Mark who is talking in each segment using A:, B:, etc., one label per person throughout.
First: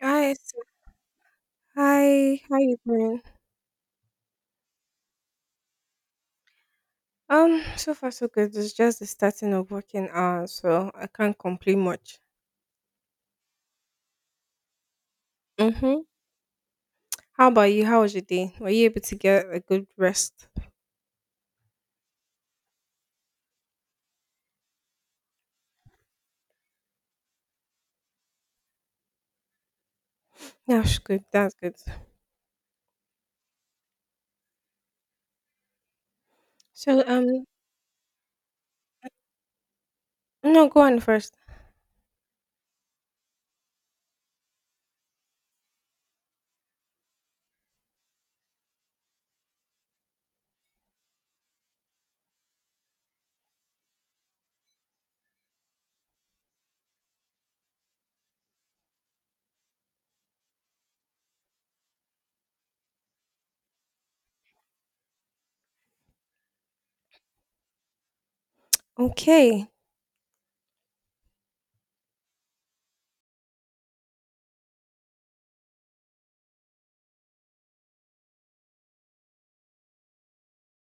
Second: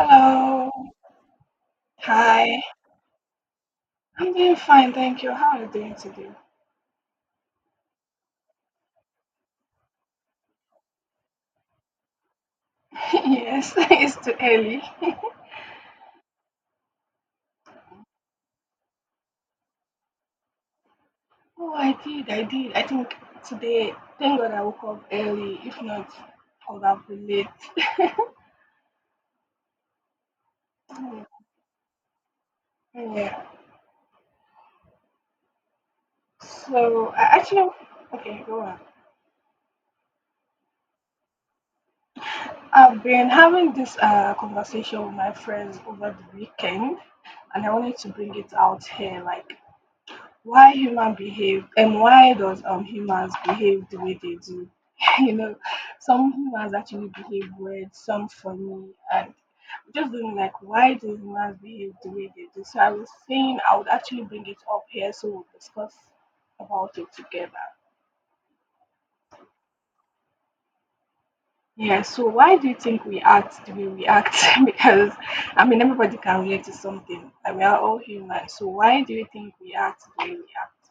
A: Hi, s- hi, how
B: Hi.
A: you doing?
B: I'm doing fine, thank you. How are you doing today?
A: So far so good. It's just the starting of working hours, so I can't complain much.
B: Yes, it's too early.
A: Mm-hmm. How about you? How was your day? Were you able to get a good rest?
B: Oh, I did. I think today, thank God I woke up early. If not, I would have been late.
A: That's good. That's good.
B: Yeah.
A: So
B: So, I
A: um,
B: actually, okay, go on.
A: no, go on first.
B: I've been having this conversation with my friends over the weekend, and I wanted to bring it out here. Like, why human behave, and why does humans behave the way they do. you know some humans actually behave weird, some funny, and just doing like why do humans behave the way they do. So I was saying I would actually bring it up here so we'll discuss about it together.
A: Okay.
B: Yeah, so why do you think we act the way we act? Because everybody can relate to something, like we are all human. So why do you think we act the way we act?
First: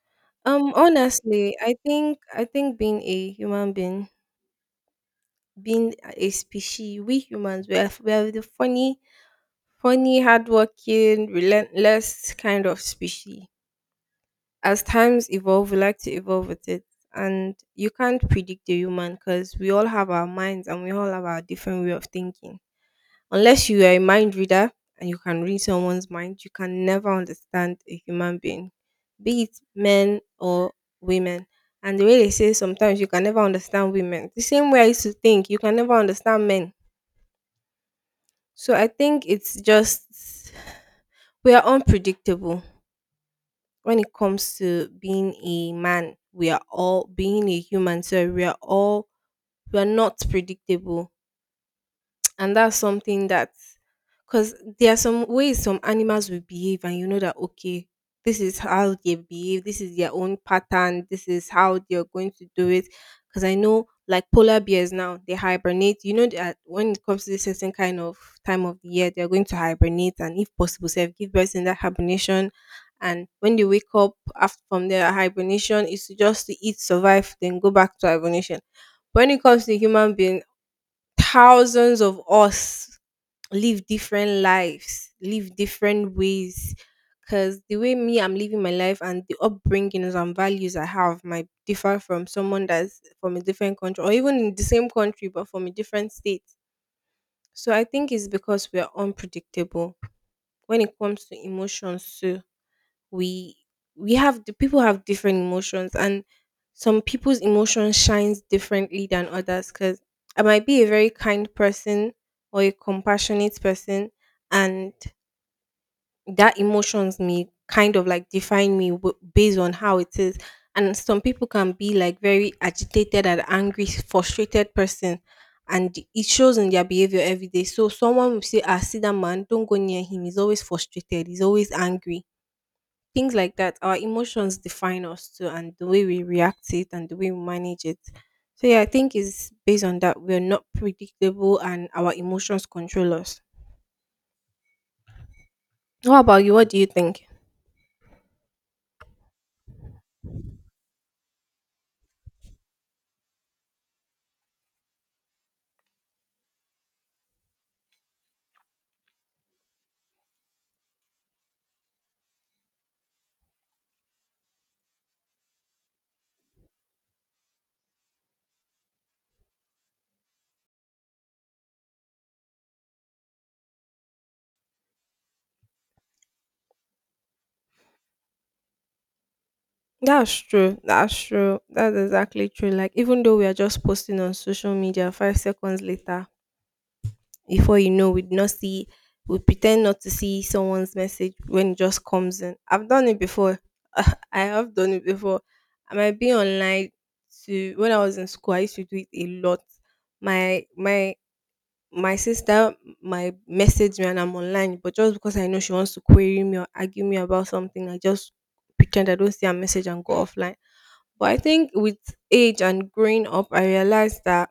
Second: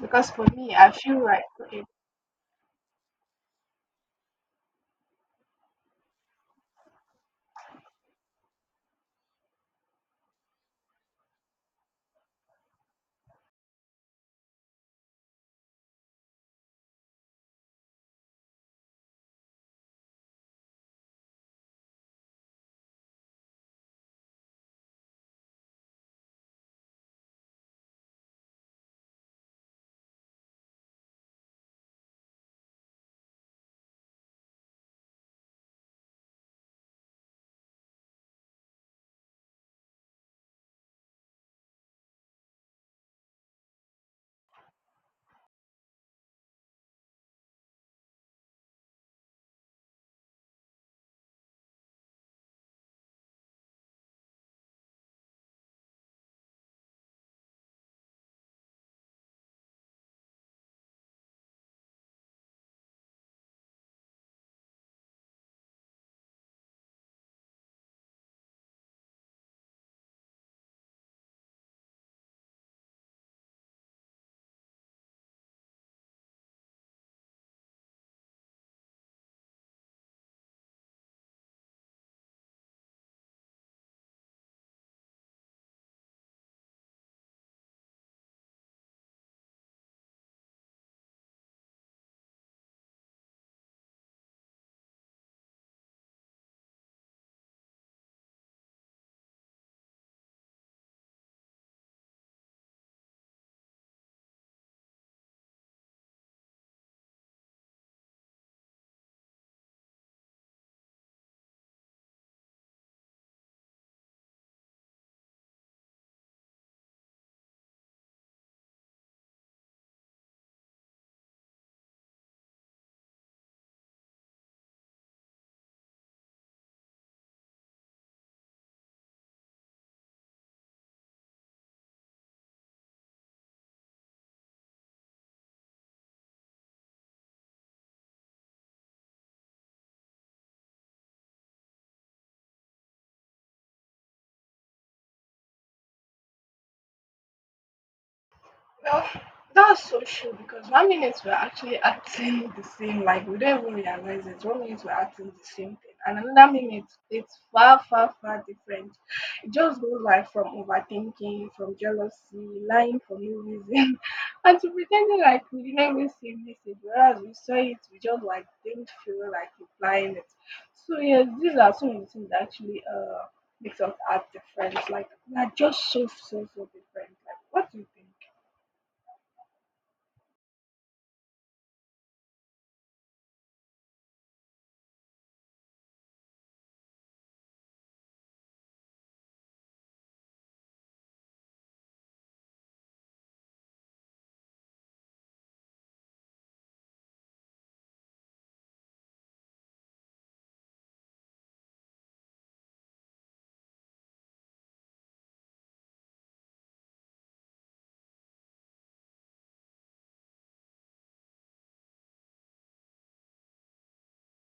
B: Because for
A: Um,
B: me, I feel like
A: honestly, I
B: okay.
A: think I think being a human being, being a species, we humans, we are the funny, funny, hardworking, relentless kind of species. As times evolve, we like to evolve with it. And you can't predict the human because we all have our minds and we all have our different way of thinking. Unless you are a mind reader and you can read someone's mind, you can never understand a human being, be it men or women. And the way they say sometimes you can never understand women. The same way I used to think you can never understand men. So I think it's just we are unpredictable. When it comes to being a man, we are all being a human, so we are not predictable, and that's something that, because there are some ways some animals will behave and you know that, okay, this is how they behave, this is their own pattern, this is how they're going to do it. Because I know like polar bears now, they hibernate. You know that when it comes to this certain kind of time of the year, they're going to hibernate, and if possible self give birth in that hibernation, and when they wake up after, from their hibernation is to just to eat, survive, then go back to hibernation. When it comes to human beings, thousands of us live different lives, live different ways. Because the way me, I'm living my life, and the upbringings and values I have might differ from someone that's from a different country or even in the same country but from a different state. So I think it's because we are unpredictable when it comes to emotions. So we we have, the people have different emotions, and some people's emotions shines differently than others. Because I might be a very kind person or a compassionate person, and that emotions may kind of like define me based on how it is. And some people can be like very agitated and angry, frustrated person, and it shows in their behavior every day. So someone will say, ah, see that man, don't go near him, he's always frustrated, he's always angry, things like that. Our emotions define us too, and the way we react it and the way we manage it. So yeah, I think it's based on that, we're not predictable and our emotions control us. What about you? What do you think?
B: Well, that's so true because 1 minute we're actually acting the same, like we don't even realize it. 1 minute we're acting the same thing, and another minute it's far, far, far different. It just goes like from overthinking, from jealousy, lying for no reason, and to pretending like we didn't even see this, whereas we saw it, we just like didn't feel like replying it. So yes, these are some of the things that actually makes us act different. Like we're just so, so, so different. Like what do you think?
A: That's true, that's true, that's exactly true. Like even though we are just posting on social media 5 seconds later, before you know, we'd not see, we pretend not to see someone's message when it just comes in. I've done it before. I have done it before. I might be online to. When I was in school I used to do it a lot. My my my sister might message me and I'm online, but just because I know she wants to query me or argue me about something, I just pretend I don't see her message and go offline. But I think with age and growing up I realized that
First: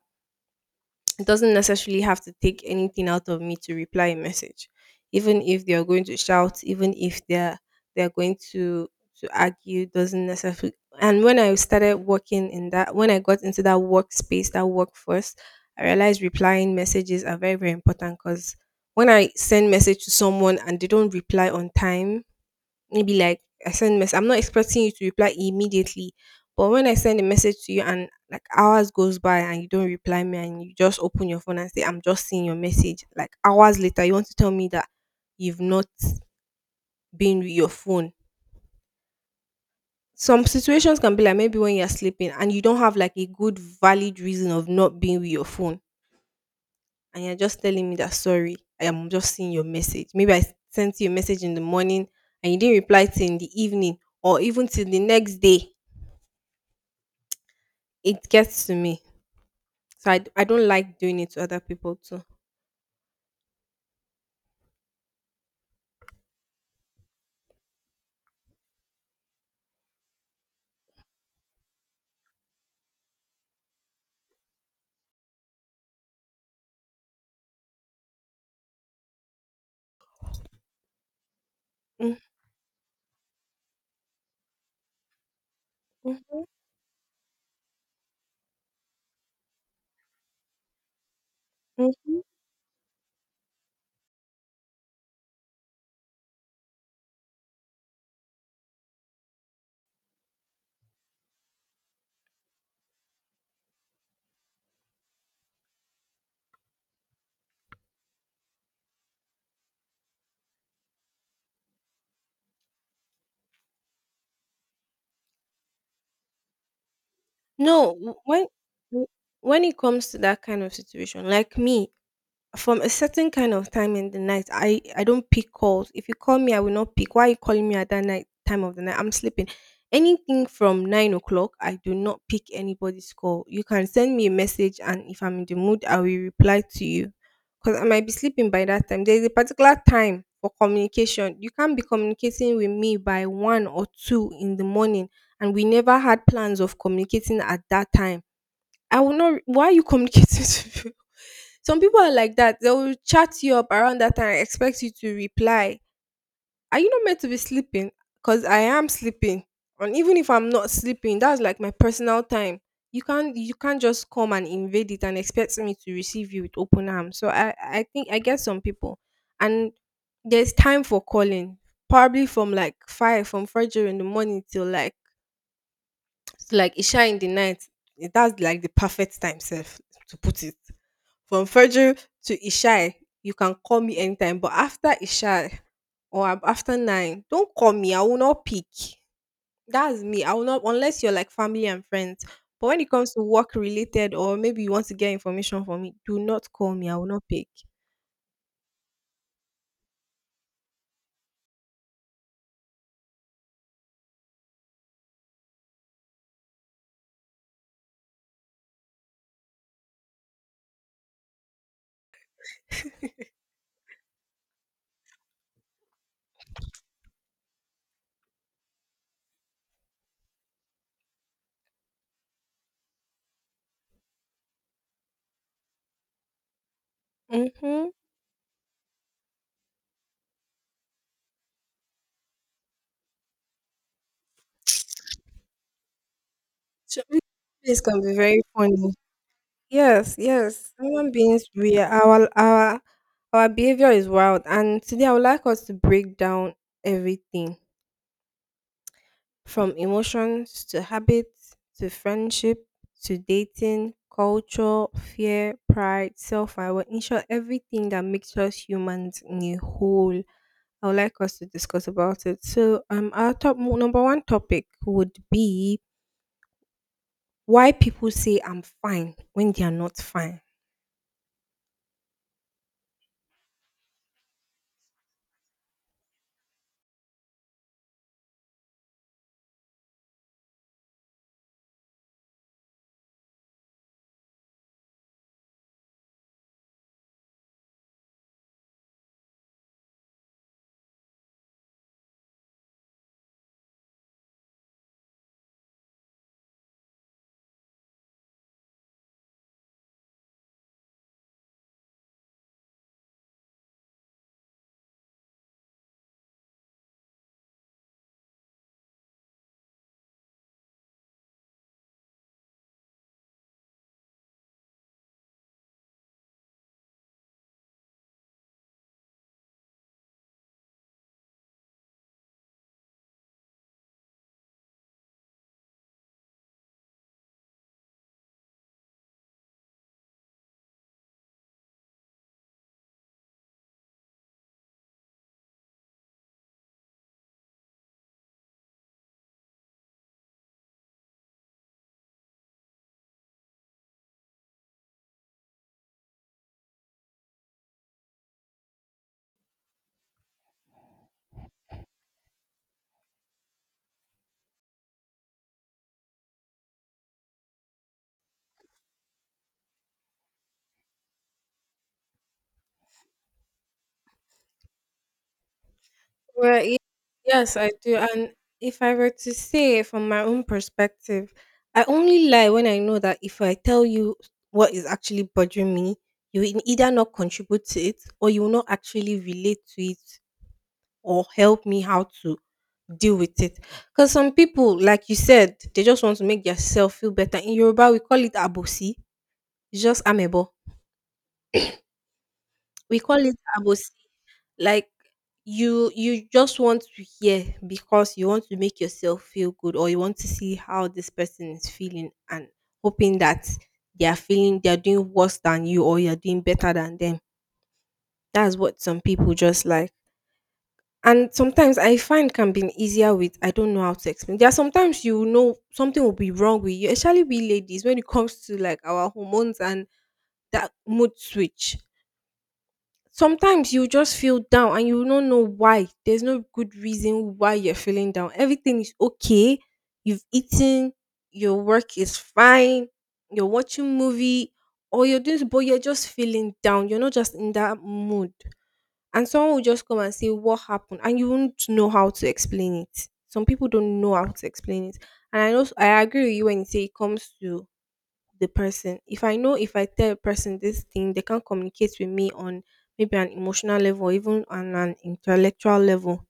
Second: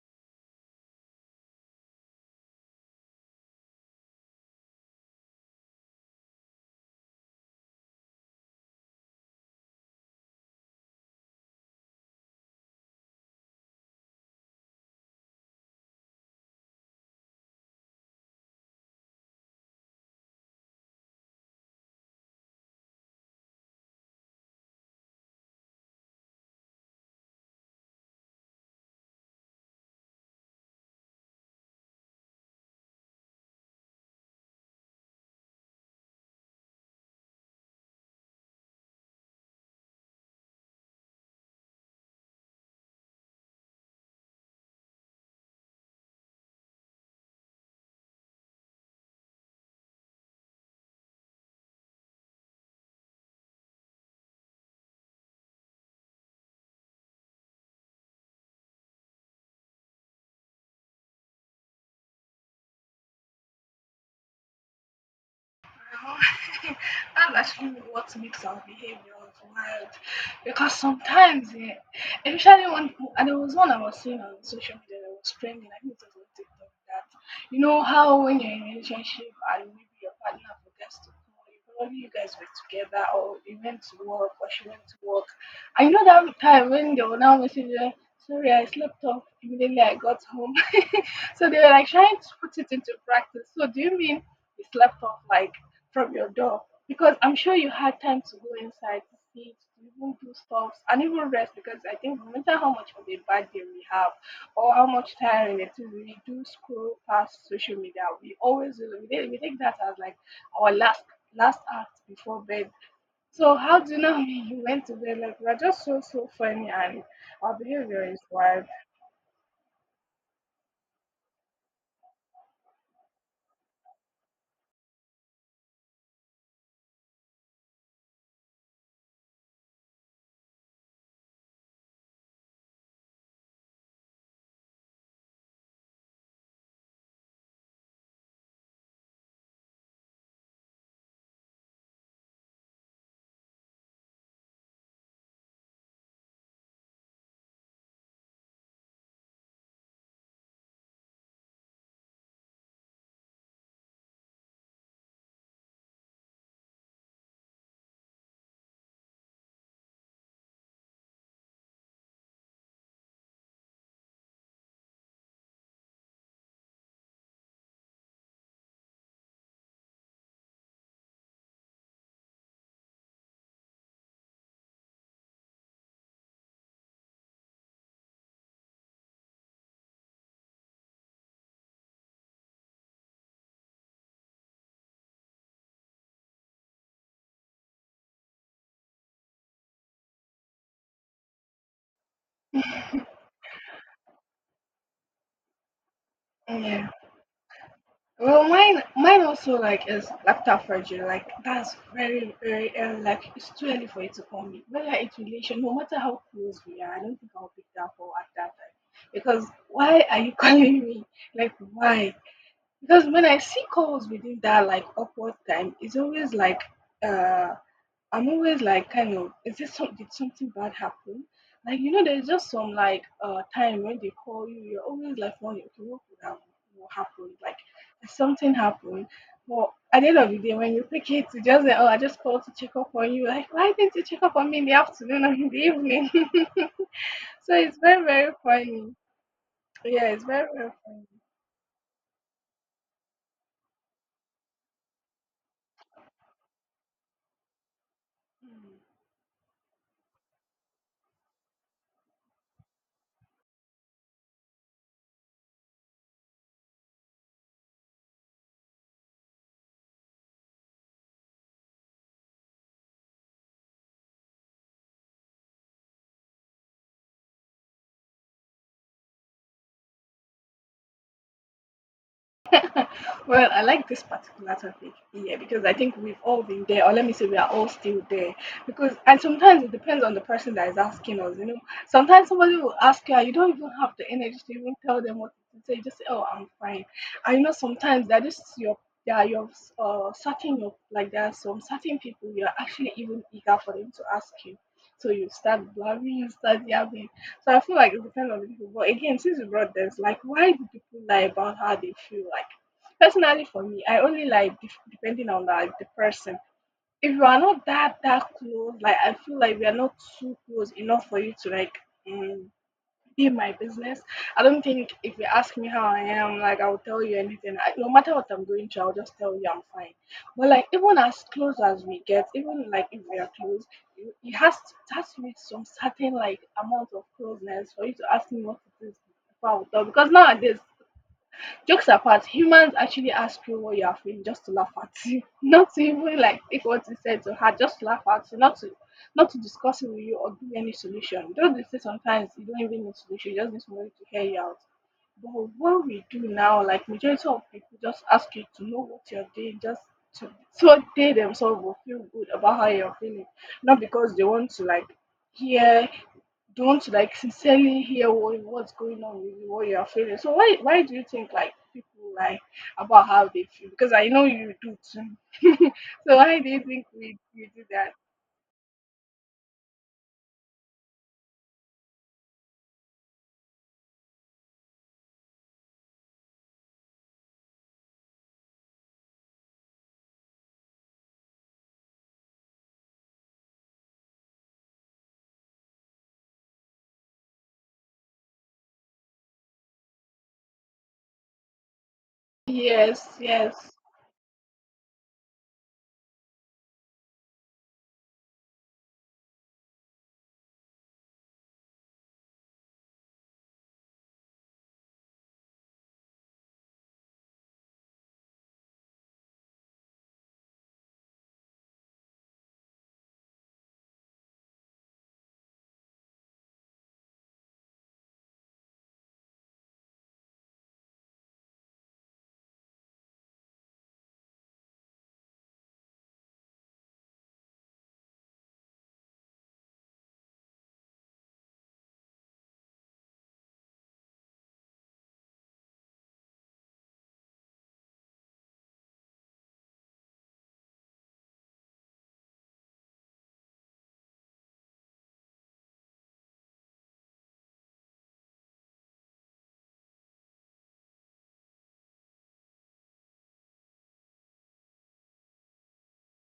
A: it doesn't necessarily have to take anything out of me to reply a message, even if they're going to shout, even if they're going to argue, doesn't necessarily. And when I started working, in that, when I got into that workspace that workforce, I realized replying messages are very, very important. Because when I send message to someone and they don't reply on time, maybe like I send mess. I'm not expecting you to reply immediately, but when I send a message to you and like hours goes by and you don't reply me and you just open your phone and say I'm just seeing your message, like hours later, you want to tell me that you've not been with your phone. Some situations can be like maybe when you're sleeping and you don't have like a good valid reason of not being with your phone, and you're just telling me that sorry, I am just seeing your message. Maybe I sent you a message in the morning and you didn't reply till in the evening or even till the next day. It gets to me. So I don't like doing it to other people too.
B: That's actually what makes our behaviors wild because sometimes, yeah, especially when, and there was one I was seeing on social media that was trending, I think it was on TikTok, that you know how when you're in a relationship and maybe your partner forgets to call you, probably you
A: Mm.
B: guys were together or you went to work or she went to work. And you know that
A: Mhm.
B: time when they were now messaging, sorry, I slept off immediately I got home. So they were like trying
A: Mhm.
B: to put it into practice. So do you mean you slept off like from your door? Because I'm sure you had time to go inside to sit, to even do stuff, and even rest, because I think no matter how much of a bad day we have or how much tiring it is, we do scroll past social media. We always do. We take that as like our last last act before bed. So how do you know you went to bed? Like we're just so so funny and our
A: No,
B: behavior is wild.
A: w- when it comes to that kind of situation, like me, from a certain kind of time in the night, I don't pick calls. If you call me I will not pick. Why are you calling me at that night, time of the night, I'm sleeping. Anything from 9 o'clock I do not pick anybody's call. You can send me a message, and if I'm in the mood I will reply to you, because I might be sleeping by that time. There's a particular time for communication. You can't be communicating with me by 1 or 2 in the morning and we never had plans of communicating at that time. I will not. Why are you communicating to you? Some people are like that. They will chat you up around that time and expect you to reply. Are you not meant to be sleeping? Because I am sleeping, and even if I'm not sleeping, that's like my personal time. You can't just come and invade it and expect me to receive you with open arms. So I think I get some people, and there's time for calling. Probably from like five, from Friday in the morning till like, so like Isha in the night, that's like the perfect time self, to put it. From Fajr to Isha, you can call me anytime, but after Isha or after 9, don't call me. I will not pick. That's me. I will not, unless you're like family and friends. But when it comes to work related, or maybe you want to get information from me, do not call
B: Yeah.
A: me. I will not pick.
B: Well, mine also like is laptop surgery. Like that's very, very early. Like it's too early for you to call me. Whether it's relation, no matter how close we are, I don't think I'll pick that call at that time. Because why are you calling me? Like why? Because when I see calls within that like upward time, it's always like uh I'm always like kind of, is this some, did something bad happen? Like you know, there's just some like time when they call you, you're always like wondering, okay, what could have what happened? Like
A: Mm-hmm.
B: did something happened. But at the end of the day, when you pick it, you just say, oh, I just called to check up on you. Like why didn't you check up on me in the afternoon or in the evening?
A: So
B: So it's
A: replays can
B: very
A: be
B: very
A: very funny.
B: funny. Yeah,
A: Yes,
B: it's very very
A: yes.
B: funny.
A: Human beings, we are, our behavior is wild, and today I would like us to break down everything from emotions to habits to friendship to dating, culture, fear, pride, self awareness, in short, everything that makes us humans in a whole. I would like us to discuss about it. So, our top number one topic would be why people say I'm fine when they are not fine.
B: Well, I like this particular topic here because I think we've all been there, or let me say we are all still there. Because and sometimes it depends on the person that is asking us. You know, sometimes somebody will ask you, and you don't even have the energy to even tell them what to say. You just say, "Oh, I'm fine." And you know, sometimes that is your yeah, you're certain, your, like there are some certain people you're actually even eager for them to ask you. So you start blabbing, you start yapping. So I feel like it depends on the people. But again, since you brought this, like, why do people lie about how they feel? Like personally for me, I only like depending on like the person. If you are not that close, like I feel like we are not too close enough for you to like mm, be my business. I don't think if you ask me how I am, like I will tell you anything. I, no matter what I'm going through, I'll just tell you I'm fine. But like even as close as we get, even like if we are close, it has to be some certain like amount of closeness for you to ask me what it is before I will tell. Because nowadays jokes apart, humans actually ask you what you are feeling just to laugh at you, not to even like take what you said to her, just to laugh at you, not to discuss it with you or give you any solution. Don't they say sometimes you don't even need solution, you just need somebody to hear you out. But what we do now, like majority of people just ask you to know what you're doing, just to so they themselves will feel good about how you're feeling, not because they want to like hear, don't like sincerely hear what's going on with you, what you are feeling. So why do you think like people like about how they feel? Because I know you do too. So why do you
A: Well,
B: think we
A: yes,
B: do
A: I
B: that?
A: do. And if I were to say from my own perspective, I only lie when I know that if I tell you what is actually bothering me, you will either not contribute to it or you will not actually relate to it, or help me how to deal with it. Because some people, like you said, they just want to make yourself feel better. In Yoruba, we call it abosi, it's just amebo. We call
B: Yes,
A: it
B: yes,
A: abosi. Like you just want to hear because you want to make yourself feel good, or you want to see how this person is feeling, and hoping that they are doing worse than you, or you're doing better than them. That's what some people just like. And sometimes I find can be easier with, I don't know how to explain. There are sometimes you know something will be wrong with you, especially we ladies when it comes to like our hormones and that mood switch. Sometimes you just feel down and you don't know why. There's no good reason why you're feeling down. Everything is okay. You've eaten, your work is fine, you're watching movie, or you're doing, but you're just feeling down. You're not just in that mood. And someone will just come and say what happened and you won't know how to explain it. Some people don't know how to explain it. And I know, I agree with you when you say it comes to the person. If I know, if I tell a person this thing, they can't communicate with me on maybe an emotional level, even on an intellectual level.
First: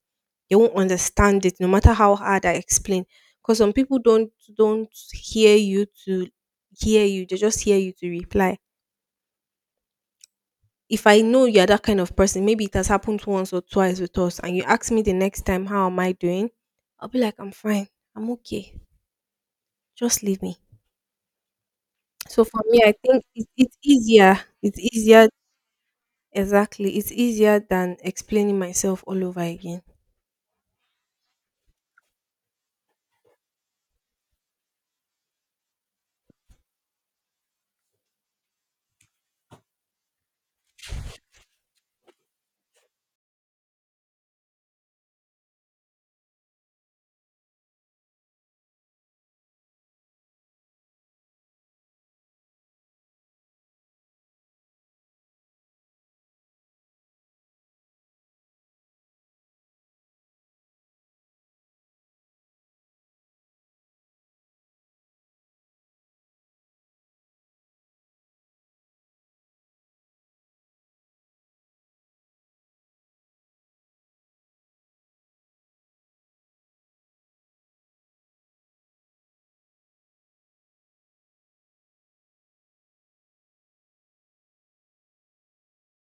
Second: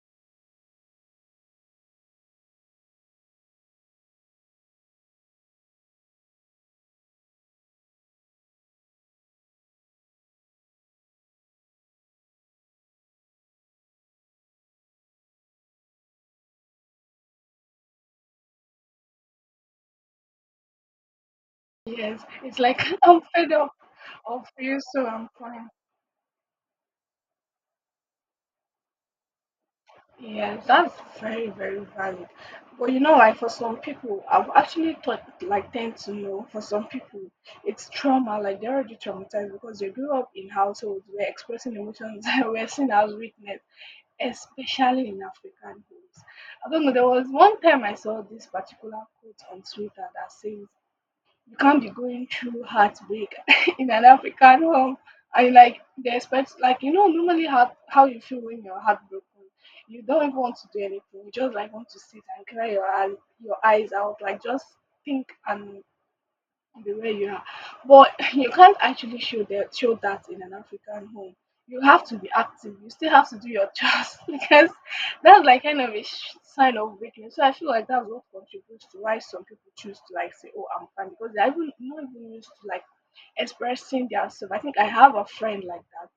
A: They won't understand it no matter how hard I explain. Because some people don't hear you to hear you, they just hear you to reply. If I know you're that kind of person, maybe it has happened once or twice with us, and you ask me the next time, how am I doing? I'll be like, I'm fine, I'm okay, just leave me.
B: yes.
A: So
B: It's
A: for
B: like
A: me, I
B: I'm
A: think it,
B: fed up
A: it's easier.
B: of
A: It's
B: you, so
A: easier.
B: I'm fine.
A: Exactly. It's easier than explaining myself all over again.
B: Yeah, that's very, very valid. But you know, like for some people, I've actually thought, like, tend to know, for some people, it's trauma, like they're already traumatized because they grew up in households where expressing emotions were seen as weakness, especially in African homes. I don't know, there was one time I saw this particular quote on Twitter that says, you can't be going through heartbreak in an African home. And like they expect, like you know, normally how you feel when you're heartbroken, you don't even want to do anything. You just like want to sit and cry your your eyes out, like just think and be where you are. But you can't actually show that in an African home. You have to be active. You still have to do your jobs because that's like kind of a sign of weakness. So I feel like that's what contributes to why some people choose to like say, "Oh, I'm fine," because they're even not even used to like expressing themselves. I think I have a friend like that.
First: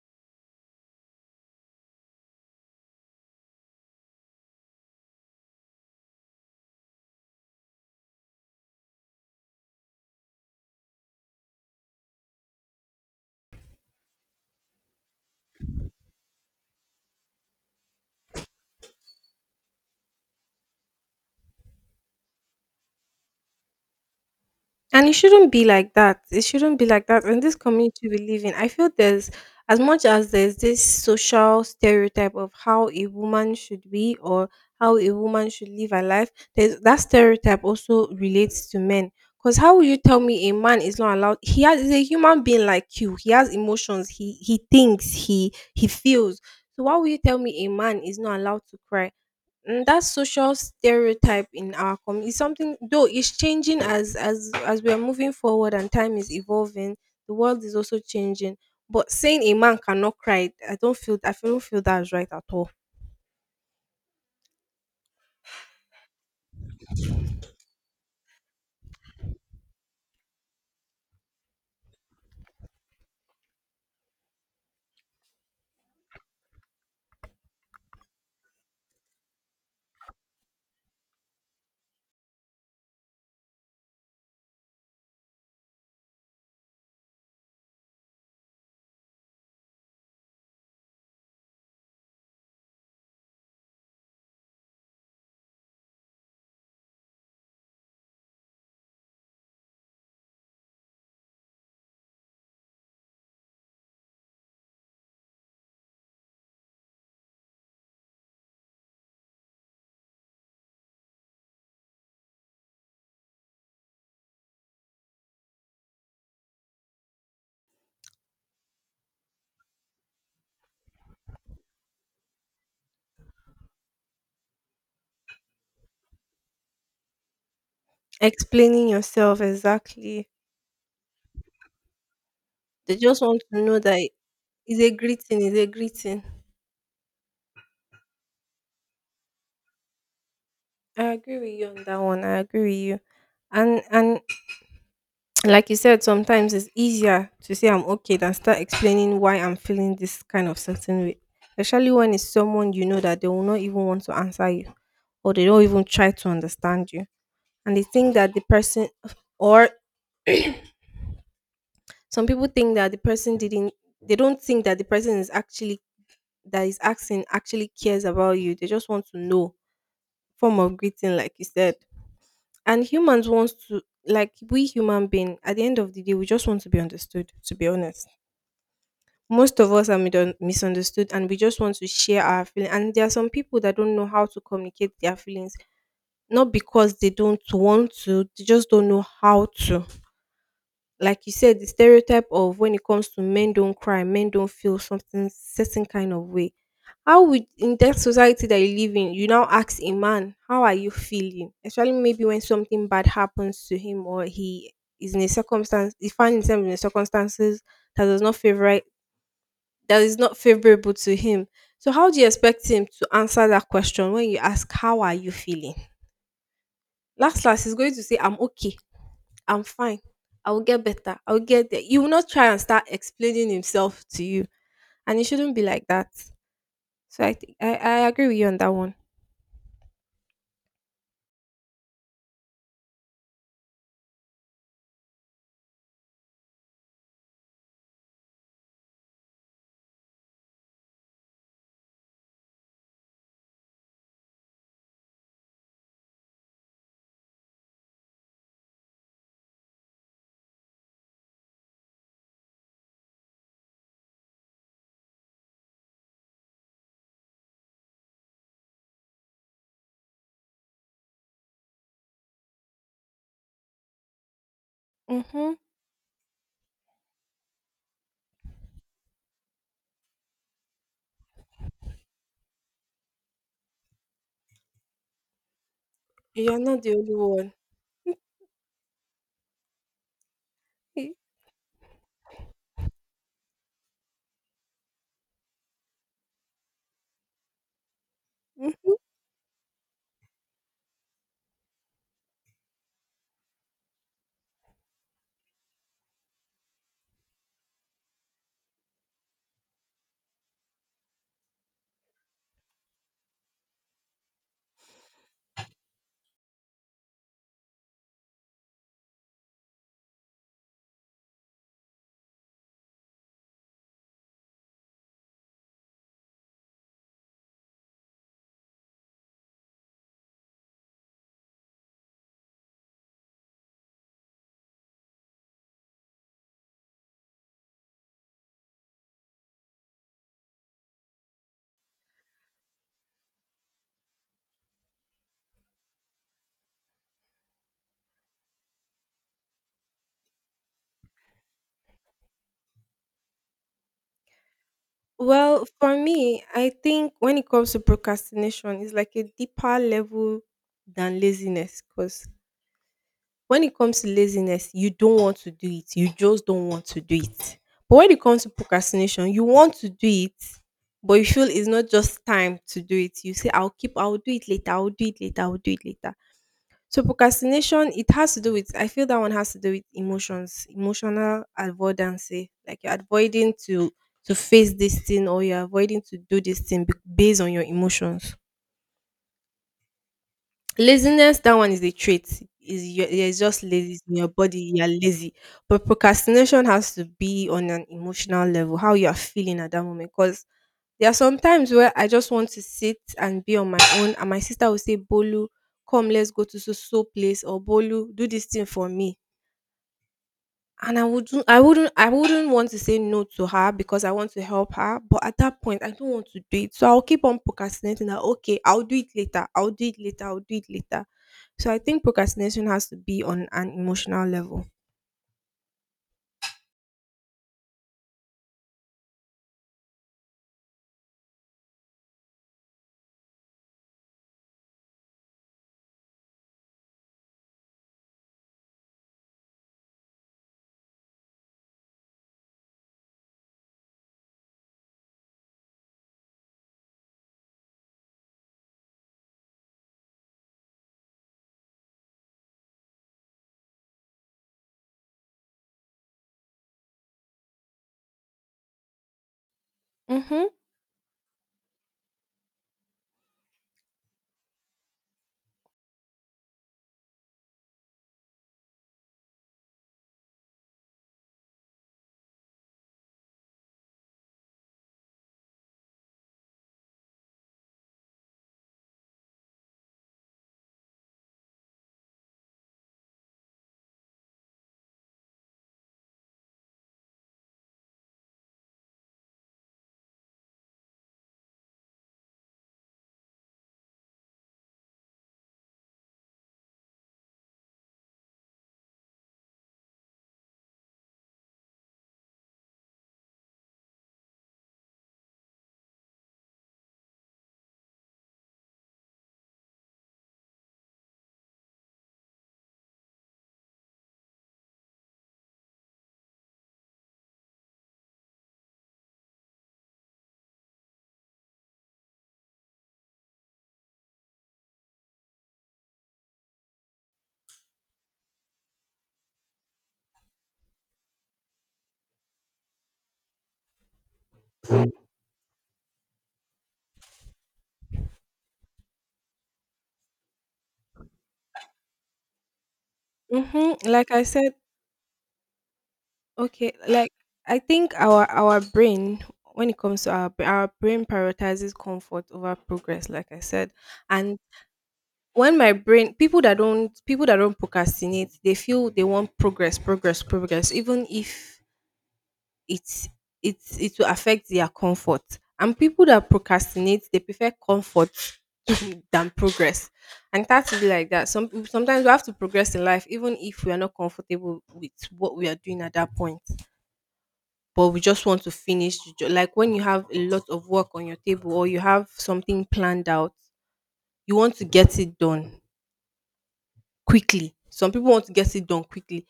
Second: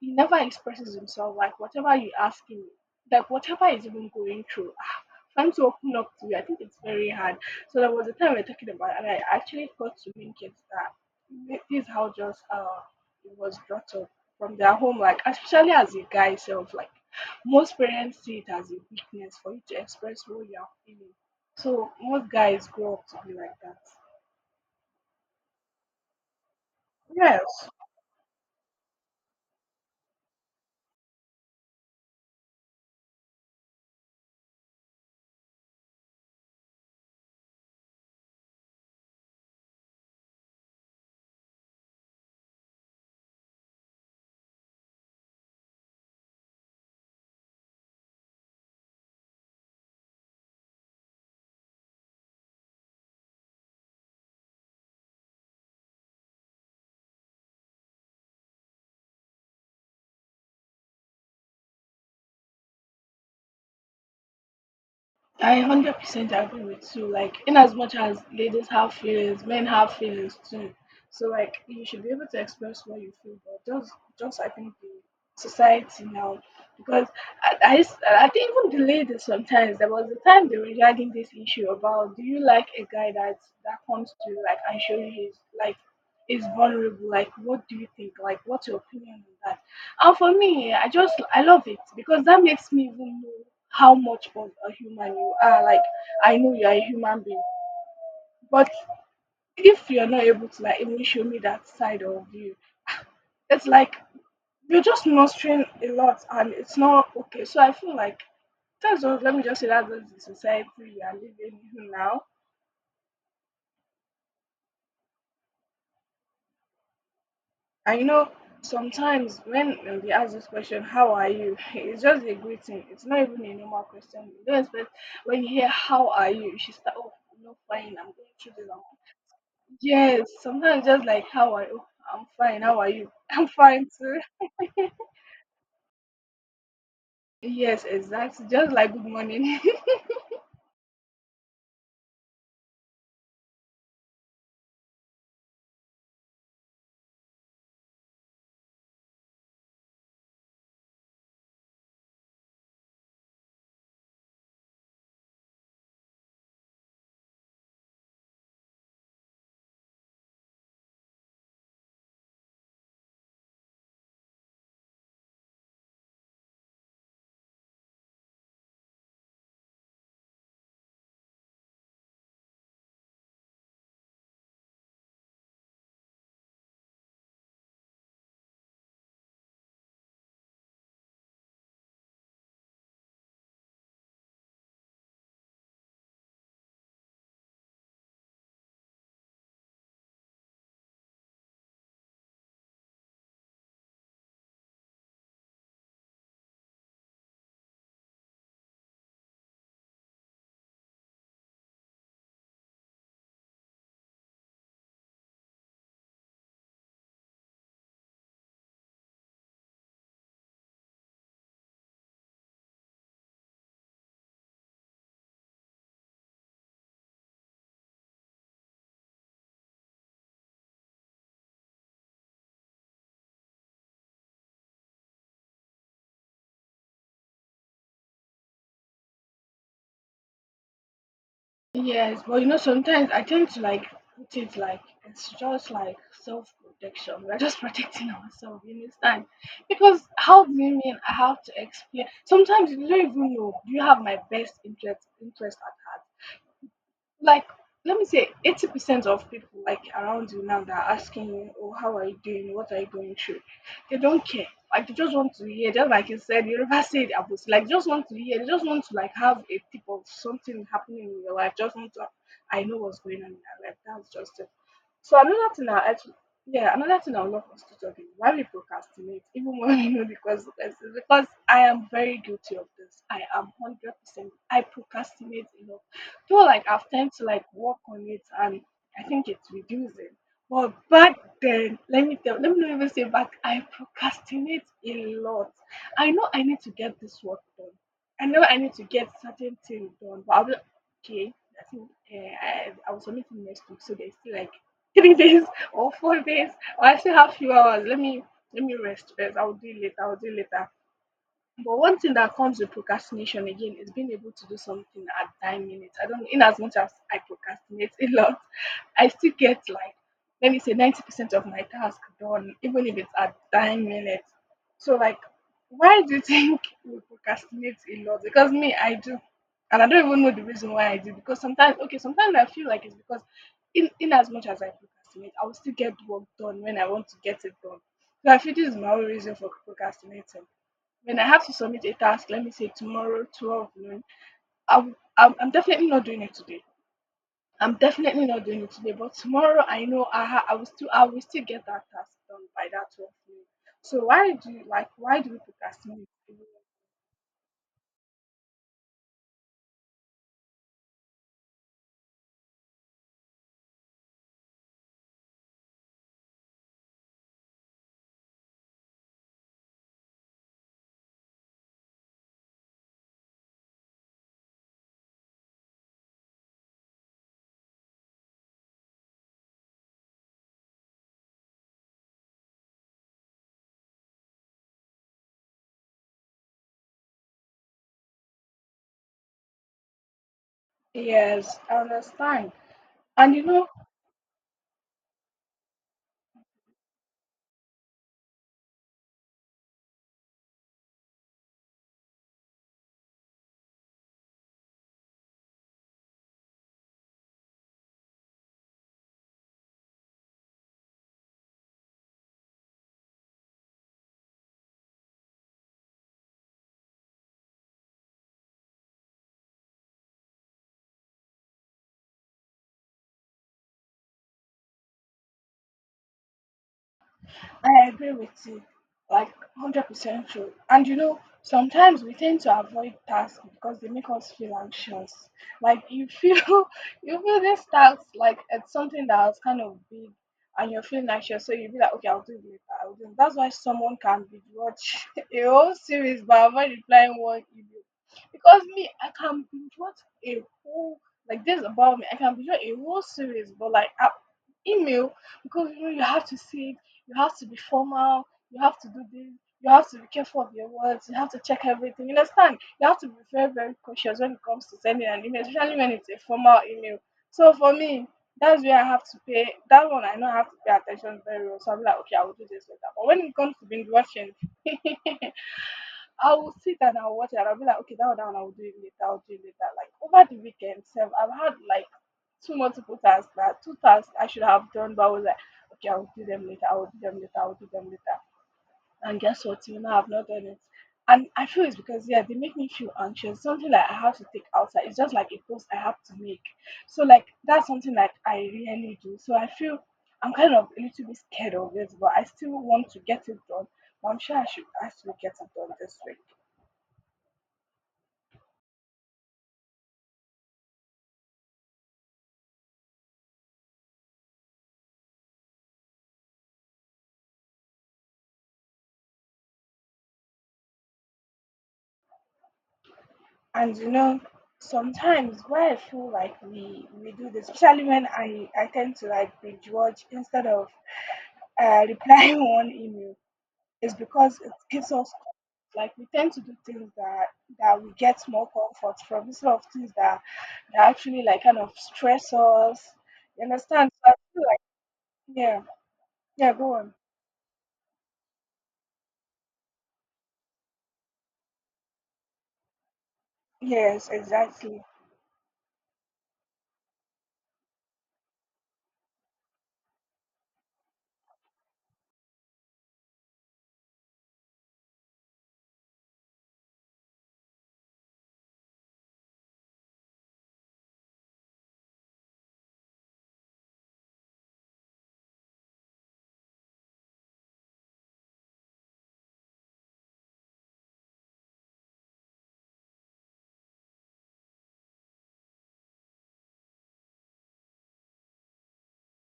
B: He never expresses himself. Like whatever you ask him, like whatever is even going through, ah, trying to open up to you. I think it's very hard. So there was a time we were talking about, and I actually got to link it that this is how just it was brought up from their home, like especially as a guy self, like most parents see it as a weakness for you to express what you are feeling. So most guys grow up to be like that.
A: And it shouldn't be like that. It shouldn't be like that. In this
B: Yes.
A: community we live in, I feel there's as much as there's this social stereotype of how a woman should be or how a woman should live her life, there's that stereotype also relates to men. Because how will you tell me a man is not allowed? He's a human being like you. He has emotions. He thinks. He feels. So why will you tell me a man is not allowed to cry? That social stereotype in our community is something, though it's changing as we are moving forward and time is evolving, the world is also changing. But saying a man cannot cry, I don't feel that's right at all.
B: I 100% agree with you. Like, in as much as ladies have feelings, men have feelings too. So, like, you should be able to express what you feel, but just I think the society now, because I think even the ladies sometimes, there was a time they were regarding this issue about, do you like a guy that comes to you, like, and show you his, like, is vulnerable, like, what do you think? Like, what's your opinion on that? And for me, I just I love it because that makes me even know how much of a human you are. Like I know you're a human being, but if you're not able to like even show me that side of you, it's like you're just mustering a lot, and it's not okay. So I feel like that's what, let me just say that, that's the society we are living in now. And you know, sometimes when they ask this question, how are you? It's just a greeting. It's not even a normal question. You don't expect, when you hear how are you, you should start, oh, I'm not fine. I'm going through this.
A: Explaining
B: I'm-"
A: yourself, exactly.
B: Yes, sometimes just like how are you? "Oh, I'm fine. How are
A: They
B: you?
A: just want
B: I'm
A: to know
B: fine
A: that.
B: too.
A: It's a greeting it's a greeting.
B: Yes, exactly. Just like good morning.
A: I agree with you on that one. I agree with you. And like you said, sometimes it's easier to say I'm okay than start explaining why I'm feeling this kind of certain way. Especially when it's someone you know that they will not even want to answer you, or they don't even try to understand you. And they think that or the person didn't they don't think that the person is actually that is asking actually cares about you. They just want to know. Form of greeting, like you said. And humans wants to like We human being, at the end of the day, we just want to be understood, to be honest. Most of us are misunderstood and we just want to share our feelings. And there are some people that don't know how to communicate their feelings, not because they don't want to, they just don't know how to. Like you said, the stereotype of when it comes to men don't cry, men don't feel something certain kind of way. How would, in that society that you live in, you now ask a man, how are you feeling? Especially maybe when something bad happens to him, or he is in a circumstance, he finds himself in a circumstances that does not favor that is not favorable to him. So how do you expect him to answer that question when you ask how are you feeling? Last last he's going to say I'm okay. I'm fine. I will get better. I will get there. He will not try and start explaining himself to you. And it shouldn't be like that. So I think I agree with you on that one.
B: Yes, but you know, sometimes I tend to put it like it's just like self protection. We're just protecting ourselves, you understand? Because how do you mean I have to explain? Sometimes you don't even know. Do you have my best interest at heart? like Let me say 80% of people like around you now that are asking you, oh, how are you doing, what are you going through, they don't care. Like, they just want to hear, just like you said, you never said, about like just want to hear, they just want to like have a tip of something happening in your life, just want to. I know what's going on in my life. That's just it. So
A: Mm-hmm.
B: another thing I actually Yeah, another thing I would love us to talk is why we procrastinate, even when we know the consequences. Because I am very guilty of this. I am 100%. I procrastinate a lot. Though
A: You're
B: like
A: not
B: I've
A: the
B: tend
A: only
B: to like
A: one.
B: work on it, and I think it's reducing. But back then, let me not even say back. I procrastinate a lot. I know I need to get this work done. I know I need to
A: Mhm.
B: get certain things done, but I'll be, okay, I think I will submit it next week, so there's still like 3 days or 4 days, or I still have few hours. Let me rest first. I'll do it later. I'll do it later. But one thing that comes with procrastination again is being able to do something at 9 minutes. I don't In as much as I procrastinate a lot, I still get like, let me say, 90% of my task done, even if it's at 9 minutes. So like, why do you think we procrastinate a lot? Because me, I do. And I don't even know the reason why I do, because sometimes, okay, sometimes I feel like it's because in as much as I procrastinate, I will still get work done when I want to get it done. So I feel this is my own reason for procrastinating. When I have to submit a task, let me say tomorrow, 12 noon, I'm definitely not doing it today. I'm definitely not doing it today, but tomorrow I know I will still get that task done by that 12 noon. So why do you like, why do we
A: Well, for
B: procrastinate?
A: me, I think when it comes to procrastination, it's like a deeper level than laziness. Because when it comes to laziness, you don't want to do it. You just don't want to do it. But when it comes to procrastination, you want to do it, but you feel it's not just time to do it. You say, I'll keep, I'll do it later, I'll do it later, I'll do it later. So procrastination, it has to do with, I feel that one has to do with emotions, emotional avoidance. Eh. Like you're avoiding to face this thing, or you're avoiding to do this thing based on your emotions. Laziness, that
B: Yes,
A: one
B: I
A: is a trait.
B: understand.
A: Is you're
B: And you
A: just
B: know,
A: lazy. In your body, you're lazy. But procrastination has to be on an emotional level, how you're feeling at that moment. Because there are some times where I just want to sit and be on my own, and my sister will say, Bolu, come, let's go to so so place, or Bolu, do this thing for me. And I wouldn't want to say no to her because I want to help her. But at that point I don't want to do it. So I'll keep on procrastinating that okay, I'll do it later. I'll do it later. I'll do it later. So I think procrastination has to be on an emotional level.
B: I agree with you, like, 100% true. And you know, sometimes we tend to avoid tasks because they make us feel anxious. Like you feel you feel this task like it's something that was kind of big, and you're feeling anxious, so you be like, okay, I'll do it later. I'll do it. That's why someone can be watch a whole series but avoid replying one email. Because me, I can binge watch a whole, like, this about me. I can binge watch a whole series, but like I. Email. Because you know you have to see it, you have to be formal, you have to do this, you have to be careful
A: Mhm.
B: of your words, you have to check everything. You understand? You have to be very, very cautious when it comes to sending an email, especially when it's a formal email. So for me, that's where I have to pay, that one I know I have to pay attention very well. So I'm like, okay, I will do this later. But when it comes to binge watching, I will sit and I'll watch it and I'll be like, okay, that one, I'll do it later, I'll do it later. Like over the weekend, self, I've had like two tasks I should have done, but I was like, okay, I'll do them later, I'll do them later, I'll do them later. And guess what? Till now, I've not done it. And I feel it's because, yeah, they make me feel anxious. Something like I have to take outside. It's just like a post I have to make. So, like, that's something like I really do. So, I feel I'm kind of a little bit scared of it, but I still want to get it done. But I'm sure I should actually get it done this week. And you know, sometimes where I feel like we do this, especially when I tend to like binge watch instead of replying one email, is because it gives us comfort. Like, we tend to do things that we get more comfort from instead of things that actually like kind of stress us, you
A: Mhm.
B: understand? So
A: Like
B: I
A: I
B: feel
A: said,
B: like, yeah. Yeah,
A: okay,
B: go on.
A: like I think our brain, when it comes to our our brain prioritizes comfort over progress, like I said.
B: Yes,
A: And
B: exactly.
A: when my brain People that don't procrastinate, they feel they want progress, progress, progress, even if It's it it will affect their comfort. And people that procrastinate, they prefer comfort than progress. And that's really like that. Some sometimes we have to progress in life, even if we are not comfortable with what we are doing at that point. But we just want to finish. Like when you have a lot of work on your table, or you have something planned out, you want to get it done quickly. Some people want to get it done quickly.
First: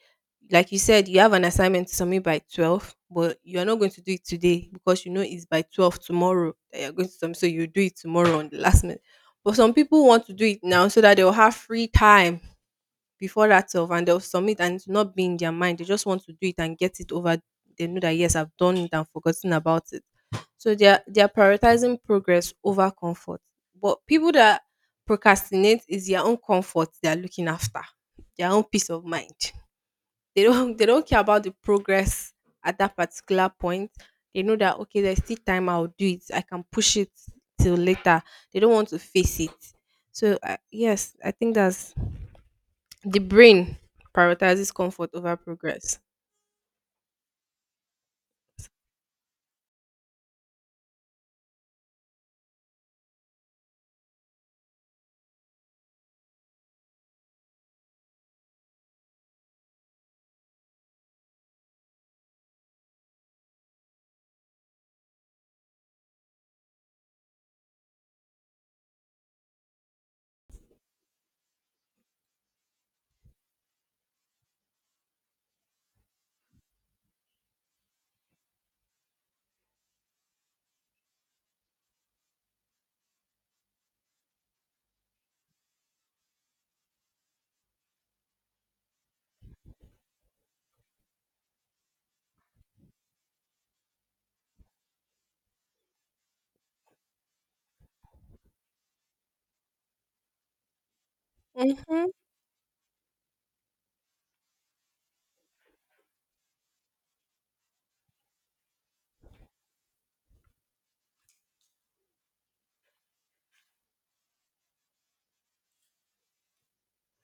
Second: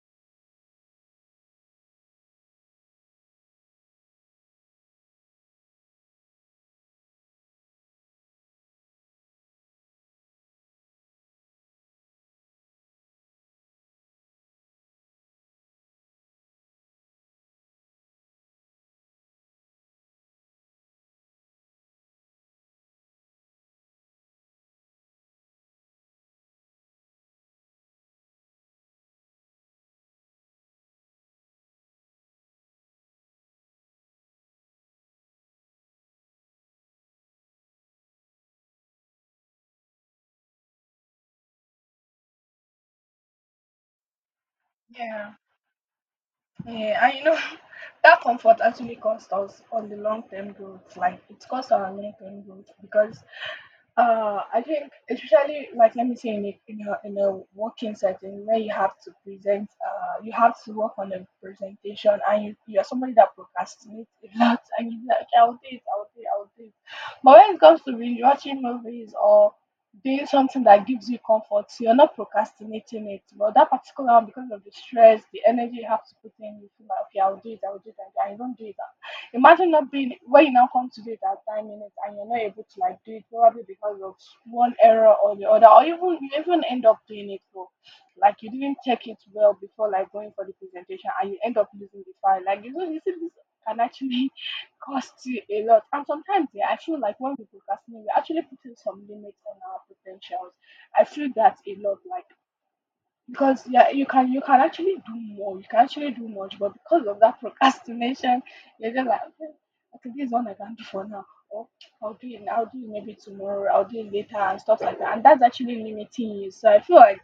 A: Like you said, you have an assignment to submit by 12, but you are not going to do it today because you know it's by 12 tomorrow that you're going to submit. So you do it tomorrow on the last minute. But some people want to do it now so that they'll have free time before that 12, and they'll submit and it's not be in their mind. They just want to do it and get it over. They know that, yes, I've done it and forgotten about it. So they are prioritizing progress over comfort. But people that procrastinate, is their own comfort they are looking after, their own peace of mind. They don't they don't care about the progress at that particular point. They know that okay, there's still time. I'll do it. I can push it till later. They don't want to face it. So yes, I think that's the brain prioritizes comfort
B: Yeah.
A: over progress.
B: Yeah, and you know, that comfort actually costs us on the long term growth. Like, it costs our long term growth, because I think, especially like, let me say, in in a working setting where you have to present, you have to work on a presentation, and you are somebody that procrastinates a lot, and you're like, I'll do it, I'll do it, I'll do it. But when it comes to binge watching movies or doing something that gives you comfort, you're not procrastinating it. But that particular one, because of the stress, the energy you have to put in, you feel like, okay, I'll do it, I'll do it, I'll do it, and you don't do it. Imagine not being when you now come to do it at 9 minutes and you're not able to like do it, probably because of one error or the other, or even you even end up doing it for, like, you didn't check it well before, like, going for the presentation, and you end up losing the file. Like, you know, you see, this can actually cost you a lot. And sometimes, yeah, I feel like when we procrastinate, we're actually putting some limits on our potentials. I feel that a lot.
A: Mhm.
B: Like, because yeah, you can actually do more. You can actually do much, but because of that procrastination, you're just like, okay, okay, this is one I can do for now. Or I'll do it. I'll do it maybe tomorrow. I'll do it later and stuff like that. And that's actually limiting you. So I feel like,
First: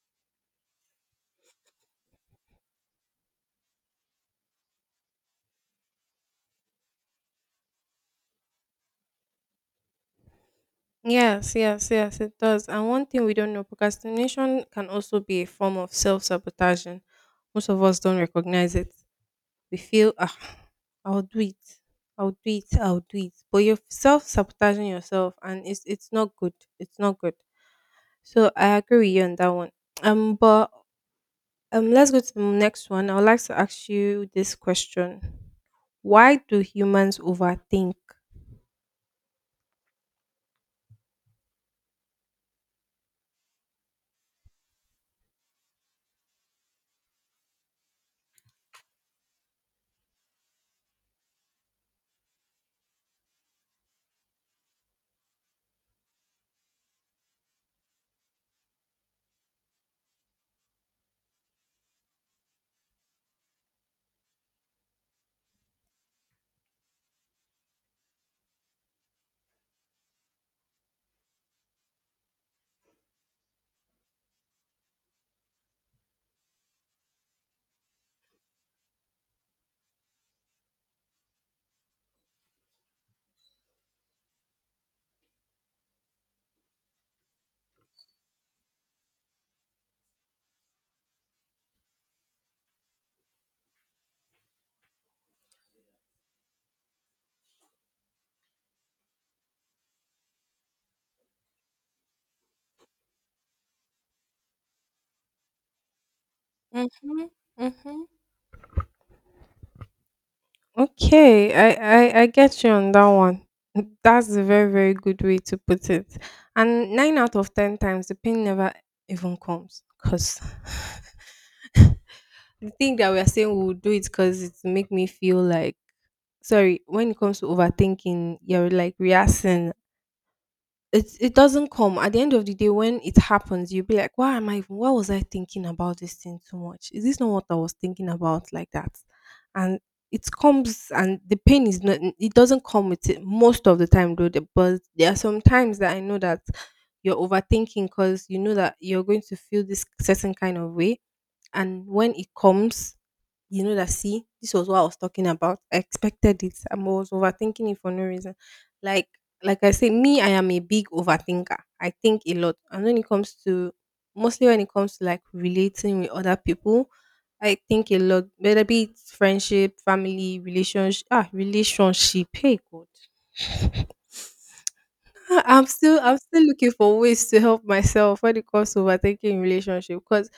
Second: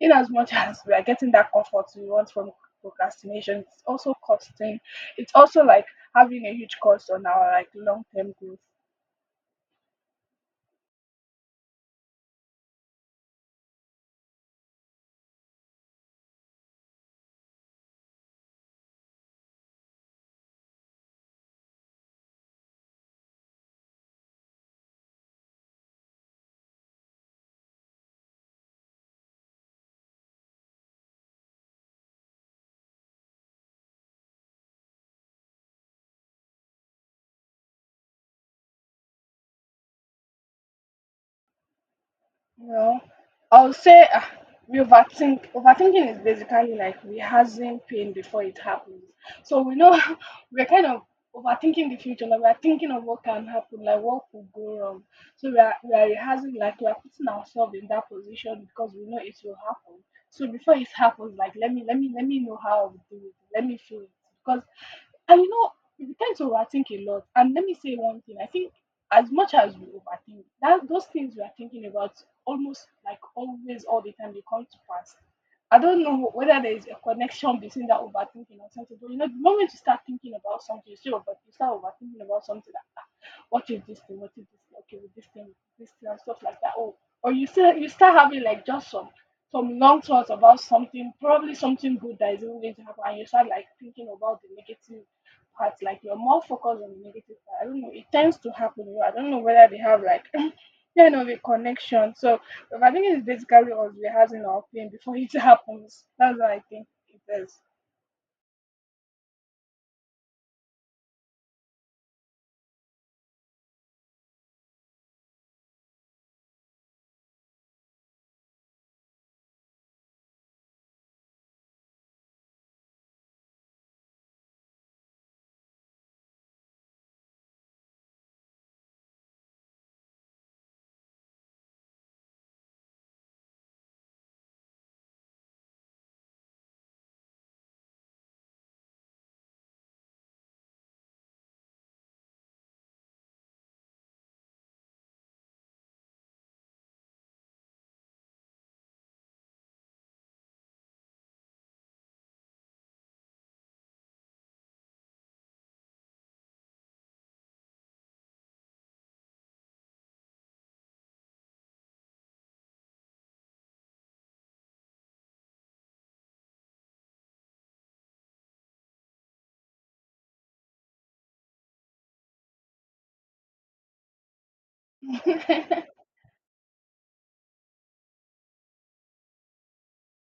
B: in as much as we are getting that comfort we want from procrastination, it's also costing. It's also like having a huge cost on our, like, long term goals.
A: Yes, yes, yes, it does. And one thing we don't know, procrastination can also be a form of self sabotaging. Most of us don't recognize it. We feel, ah, I'll do it, I'll do it, I'll do it. But you're self sabotaging yourself, and it's not good. It's not good. So I agree with you on that one. But let's go to the next one. I would like to ask you this question: why do humans overthink?
B: Well, I will say we overthink. Overthinking is basically like rehearsing pain before it happens. So we know we're kind of overthinking the future. Like, we're thinking of what can happen, like what could go wrong. So we are rehearsing, like we are putting ourselves in that position because we know it will happen. So before it happens, like, let me know how I will do it. Let me feel it, because, and you know, we tend to overthink a lot. And let me say one thing. I think, as much as we overthink, that those things we are thinking about, almost like always all the time, they come to pass. I don't know whether there is a connection between that overthinking or something, but you know, the moment you start thinking about something, you start overthinking about something that, ah, what is this thing? What is this? Thing? Okay, with this thing, and stuff like that. Oh, or you start having like just some long thoughts about something, probably something good that isn't going to happen, and you start like thinking about the negative parts. Like, you're more focused on the negative part. I don't know. It tends to happen. You know, I don't know whether they have like kind of a connection. So, but I think it's basically us rehearsing our pain before it happens. That's what I think
A: Mm-hmm.
B: it is.
A: Mm-hmm. Okay, I get you on that one. That's a very, very good way to put it. And nine out of ten times, the pain never even comes, because the thing that we are saying we'll do it because it make me feel like, sorry, when it comes to overthinking, you're like reacting, it doesn't come. At the end of the day, when it happens, you'll be like, why am I even, why was I thinking about this thing too much, is this not what I was thinking about like that? And it comes, and the pain is not, it doesn't come with it most of the time, though but there are some times that I know that you're overthinking because you know that you're going to feel this certain kind of way. And when it comes, you know that, see, this was what I was talking about. I expected it. I was overthinking it for no reason. Like, like I say, me, I am a big overthinker. I think a lot. And when it comes to, mostly when it comes to like relating with other people, I think a lot, whether be it friendship, family, relationship, ah, relationship. Hey, God. I'm still looking for ways to help myself when it comes to overthinking in relationship. Because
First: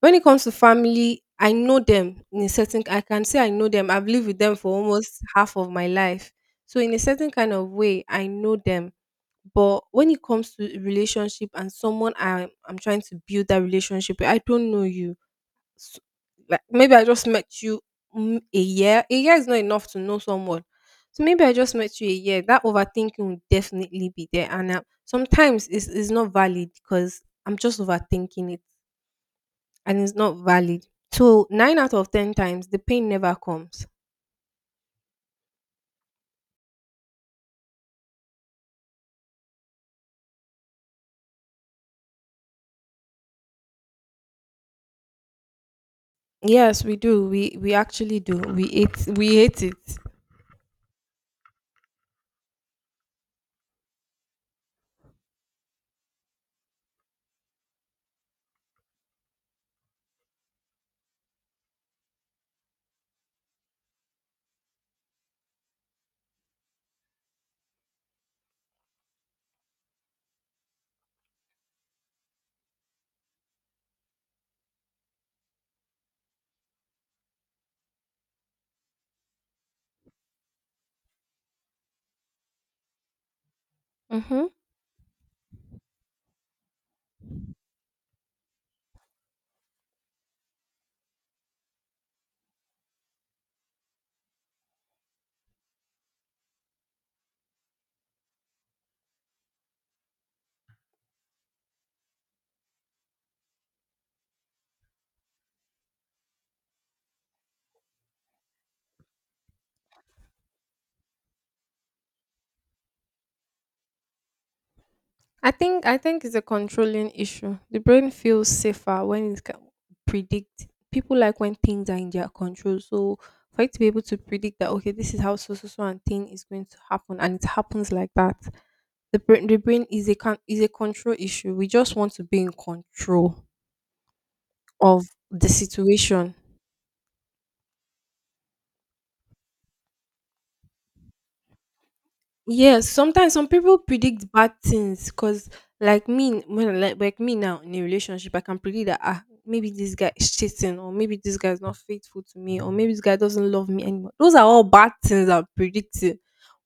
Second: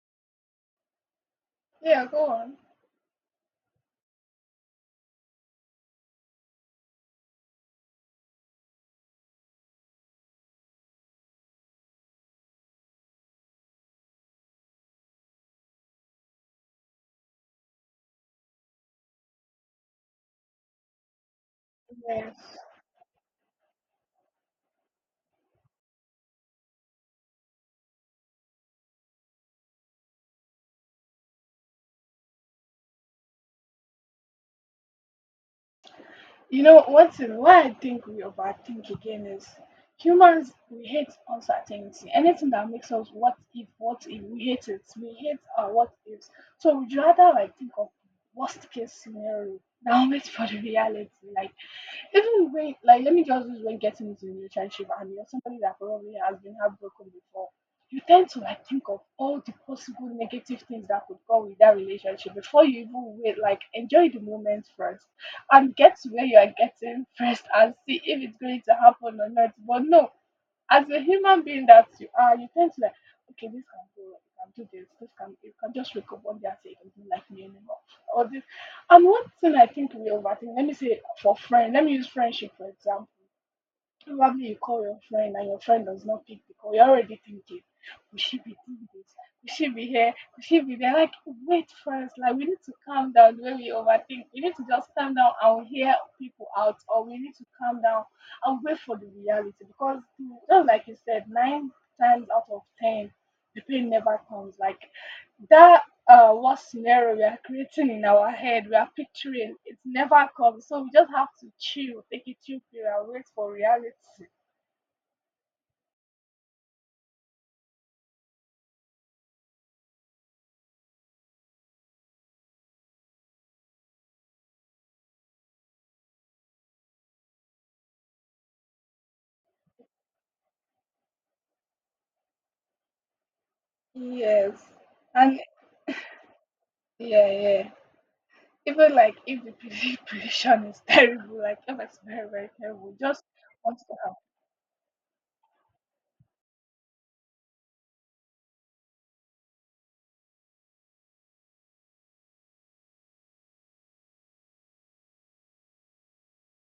A: when it comes to family, I know
B: yeah,
A: them
B: go
A: in a
B: on.
A: certain, I can say I know them. I've lived with them for almost half of my life. So in a certain kind of way, I know them. But when it comes to relationship and someone I'm trying to build that relationship with, I don't know you. s- like maybe I just met you, mm, a year. A year is not enough to know someone. So maybe I just met you a year.
B: Yes.
A: That overthinking will definitely be there, and sometimes it's not valid because I'm just overthinking it, and it's not valid. So nine out of ten times, the pain never comes.
B: You know, one thing why I think we overthink again is, humans, we hate uncertainty. Anything that makes us what if, what if, we hate it. We hate our what ifs. So
A: Yes, we
B: we'd
A: do.
B: rather
A: We
B: like think
A: we
B: of
A: actually do. We
B: worst case
A: hate we
B: scenario
A: hate it.
B: than wait for the reality. Like, even when, like, let me just use, when getting into a relationship and you're somebody that probably has been heartbroken before, you tend to like think of all the possible negative things that could go with that relationship before you even wait. Like, enjoy the moment first and get to where you are getting first and see if it's going to happen or not. But no, as a human being that you are, you tend to like, okay, this can go wrong, you can do this, this can you can just wake up one day and say you don't like me anymore. Or this and one thing I think we overthink, let me use friendship for example.
A: Mm-hmm.
B: Probably you call your friend and your friend does not pick because you're already thinking, we should be doing this? We should be here? We should be there? Like, wait first. Like, we need to calm down the way we overthink. We need to just calm down and hear people out, or we need to calm down and wait for the reality. Because, just like you said, nine times out of ten, the pain never comes. Like, that what scenario we are creating in our head, we are picturing. It never comes. So we just have to chill, take a chill period, and wait for reality.
A: I think it's a controlling issue. The brain feels safer when it can predict. People like when things are in their control. So for it to be able to predict that okay, this is how so so so and thing is going to happen, and it happens like that. The brain is a control issue. We just want to be in control
B: Yes.
A: of
B: And
A: the situation.
B: Yeah, yeah. Even like if the prediction is terrible, like if it's very, very
A: Yes,
B: terrible, just
A: sometimes some people
B: want to help.
A: predict bad things because, like me, like me now in a relationship, I can predict that ah maybe this guy is cheating, or maybe this guy is not faithful to me, or maybe this guy doesn't love me anymore. Those are all bad things I'm predicting.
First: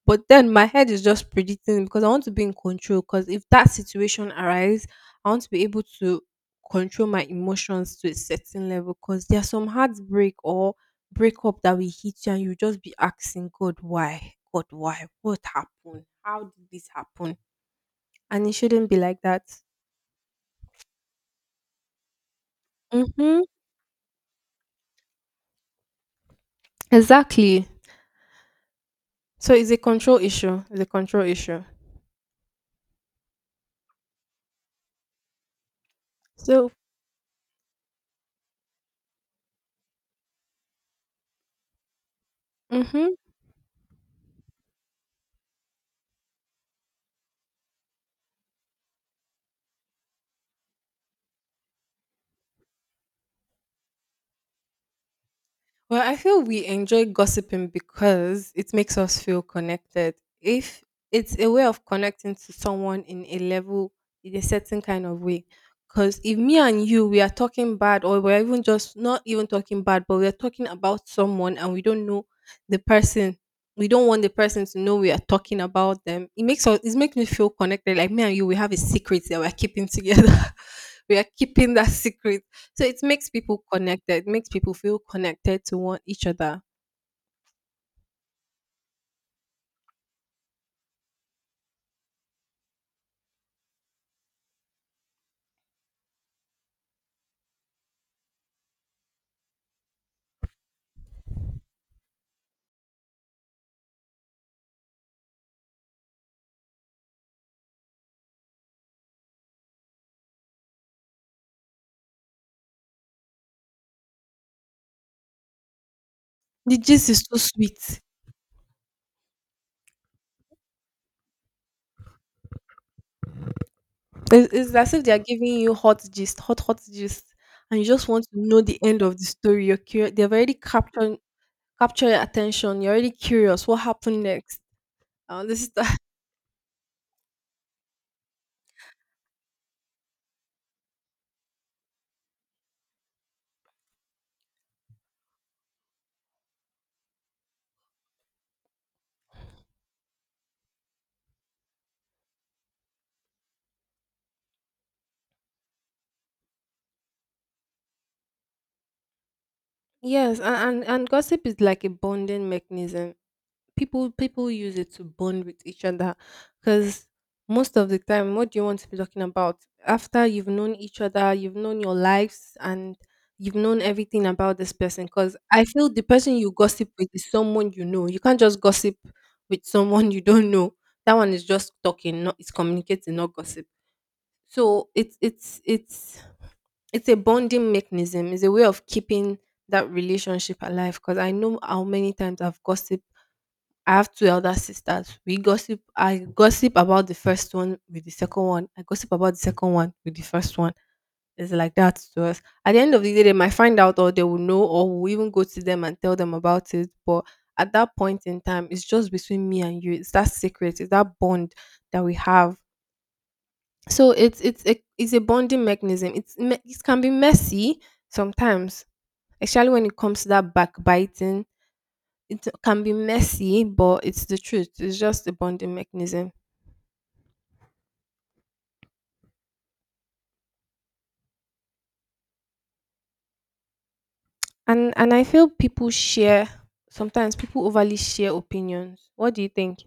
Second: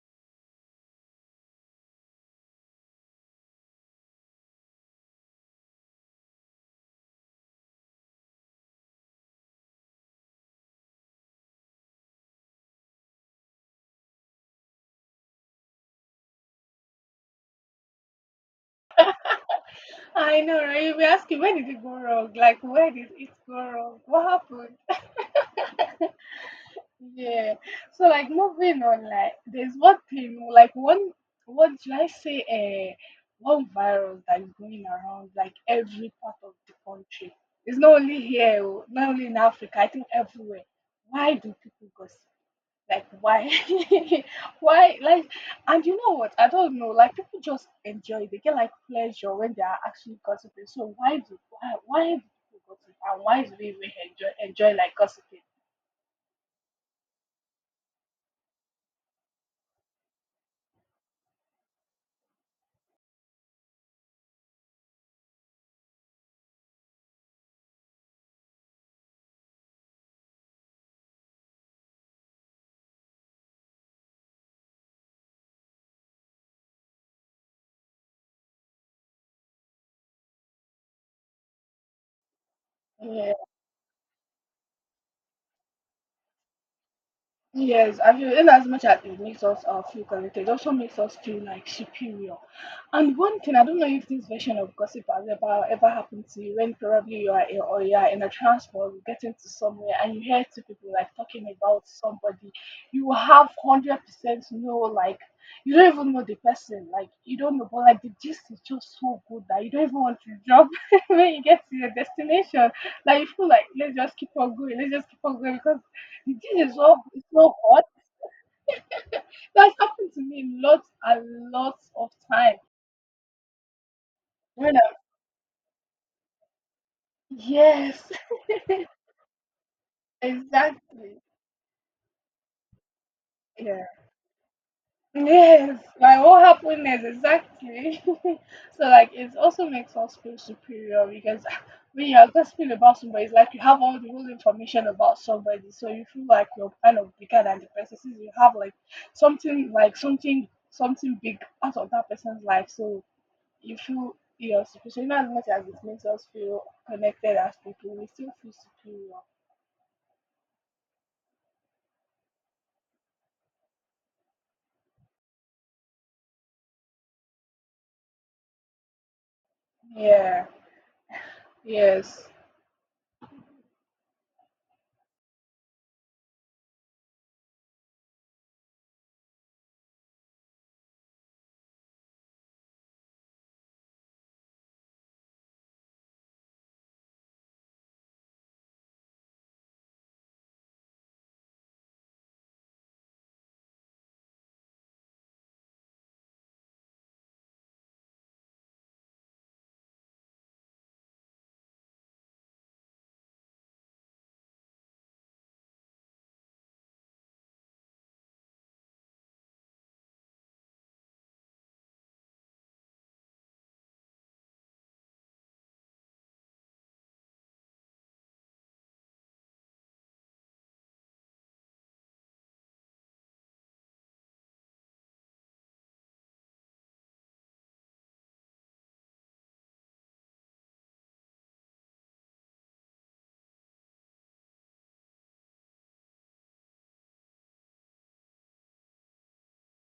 A: But then my head is just predicting because I want to be in control. Because if that situation arises, I want to be able to control my emotions to a certain level. Because there's some heartbreak or breakup that will hit you and you just be asking God why? God why? What happened? How did this happen? And it shouldn't be like that.
B: I know, right? You'll be asking, where did it go wrong? Like, where did it
A: Mm-hmm.
B: go wrong? What happened? Yeah.
A: Exactly.
B: So like moving on, like
A: So it's
B: there's
A: a
B: one
A: control
B: thing,
A: issue.
B: like
A: It's a
B: one
A: control issue.
B: what should I say, uh, one virus that is going around like every part of
A: So
B: the country. It's not only here, oh, not only in Africa, I think everywhere. Why do people gossip? Like
A: mm-hmm.
B: why? why like and you know what? I don't know. Like people just enjoy it. They get like pleasure when they are actually gossiping. So why do people gossip, and why do we even enjoy like gossiping?
A: Well, I feel we enjoy gossiping because it makes us feel connected. If it's a way of connecting to someone in a level, in a certain kind of way. Because if me and you, we are talking bad, or we're even just not even talking bad, but we're talking about someone and we don't know the person, we don't want the person to know we are talking about them. It makes us, it makes me feel connected. Like me and you, we have a secret that we're keeping together. We are keeping that secret, so it makes
B: Yeah.
A: people connected. It makes people feel connected to one each other.
B: Yes, I feel in as much as it makes us feel connected, it also makes us feel like superior. And one thing, I don't know if this version of gossip has ever happened to you when probably you are in a transport getting to somewhere and you hear two people like talking about somebody, you have 100% know like you don't even know the person, like you don't know, but like the gist is just so good that you don't even want to drop when you get to your destination. Like you feel like let's just keep on going, let's just keep on going because
A: The gist is
B: it's
A: so
B: so hot.
A: sweet.
B: That's happened to me lots and lots of time.
A: It's
B: When I,
A: as if they are giving you hot gist, hot, hot gist, and you
B: yes,
A: just want to know the end of the story. You're curious. They've already captured
B: exactly.
A: captured your attention. You're already curious. What
B: Yeah.
A: happened next? This is
B: Yes,
A: the-
B: my whole happiness exactly. So like it also makes us feel superior because when you're gossiping about somebody, it's like you have all the whole information about somebody, so you feel like you're kind of bigger than the person since you have like something like something big out of that person's life. So you feel your superior. As much as it makes us feel connected as people, we still feel superior.
A: yes, and gossip is like a bonding mechanism. People use it to bond with each other, because most of the time what do you want to be talking about after you've
B: Yeah.
A: known each other, you've known your
B: Yes.
A: lives, and you've known everything about this person? Because I feel the person you gossip with is someone you know. You can't just gossip with someone you don't know. That one is just talking, not it's communicating, not gossip. So it's a bonding mechanism. It's a way of keeping that relationship alive, because I know how many times I've gossiped. I have two elder sisters. We gossip. I gossip about the first one with the second one. I gossip about the second one with the first one. It's like that to us. At the end of the day, they might find out, or they will know, or we'll even go to them and tell them about it. But at that point in time, it's just between me and you. It's that secret. It's that bond that we have. So it's a bonding mechanism. It can be messy sometimes, especially when it comes to that backbiting. It can be messy, but it's the truth. It's just a bonding mechanism. And I feel people share, sometimes people overly share opinions. What do you think?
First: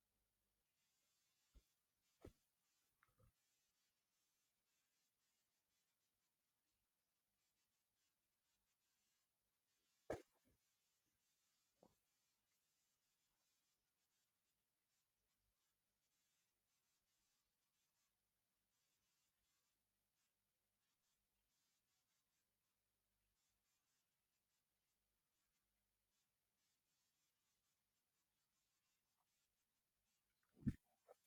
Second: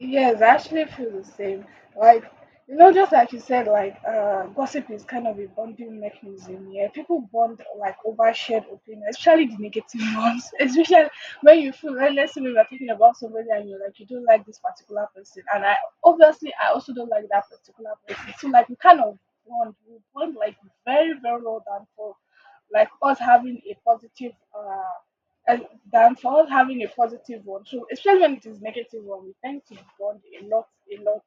B: Yes, I actually feel the same. Like, just like you said, like, gossip is kind of a bonding mechanism. Yeah, people bond like over shared opinion, especially the negative ones. Especially when you feel, let's say we were talking about somebody and you're like, you don't like this particular person. And I, obviously, I also don't like that particular person. So, like, we bond like very, very well down for like us having a positive, and than for us having a positive one. So especially when it is negative one, we tend to bond a lot, a lot.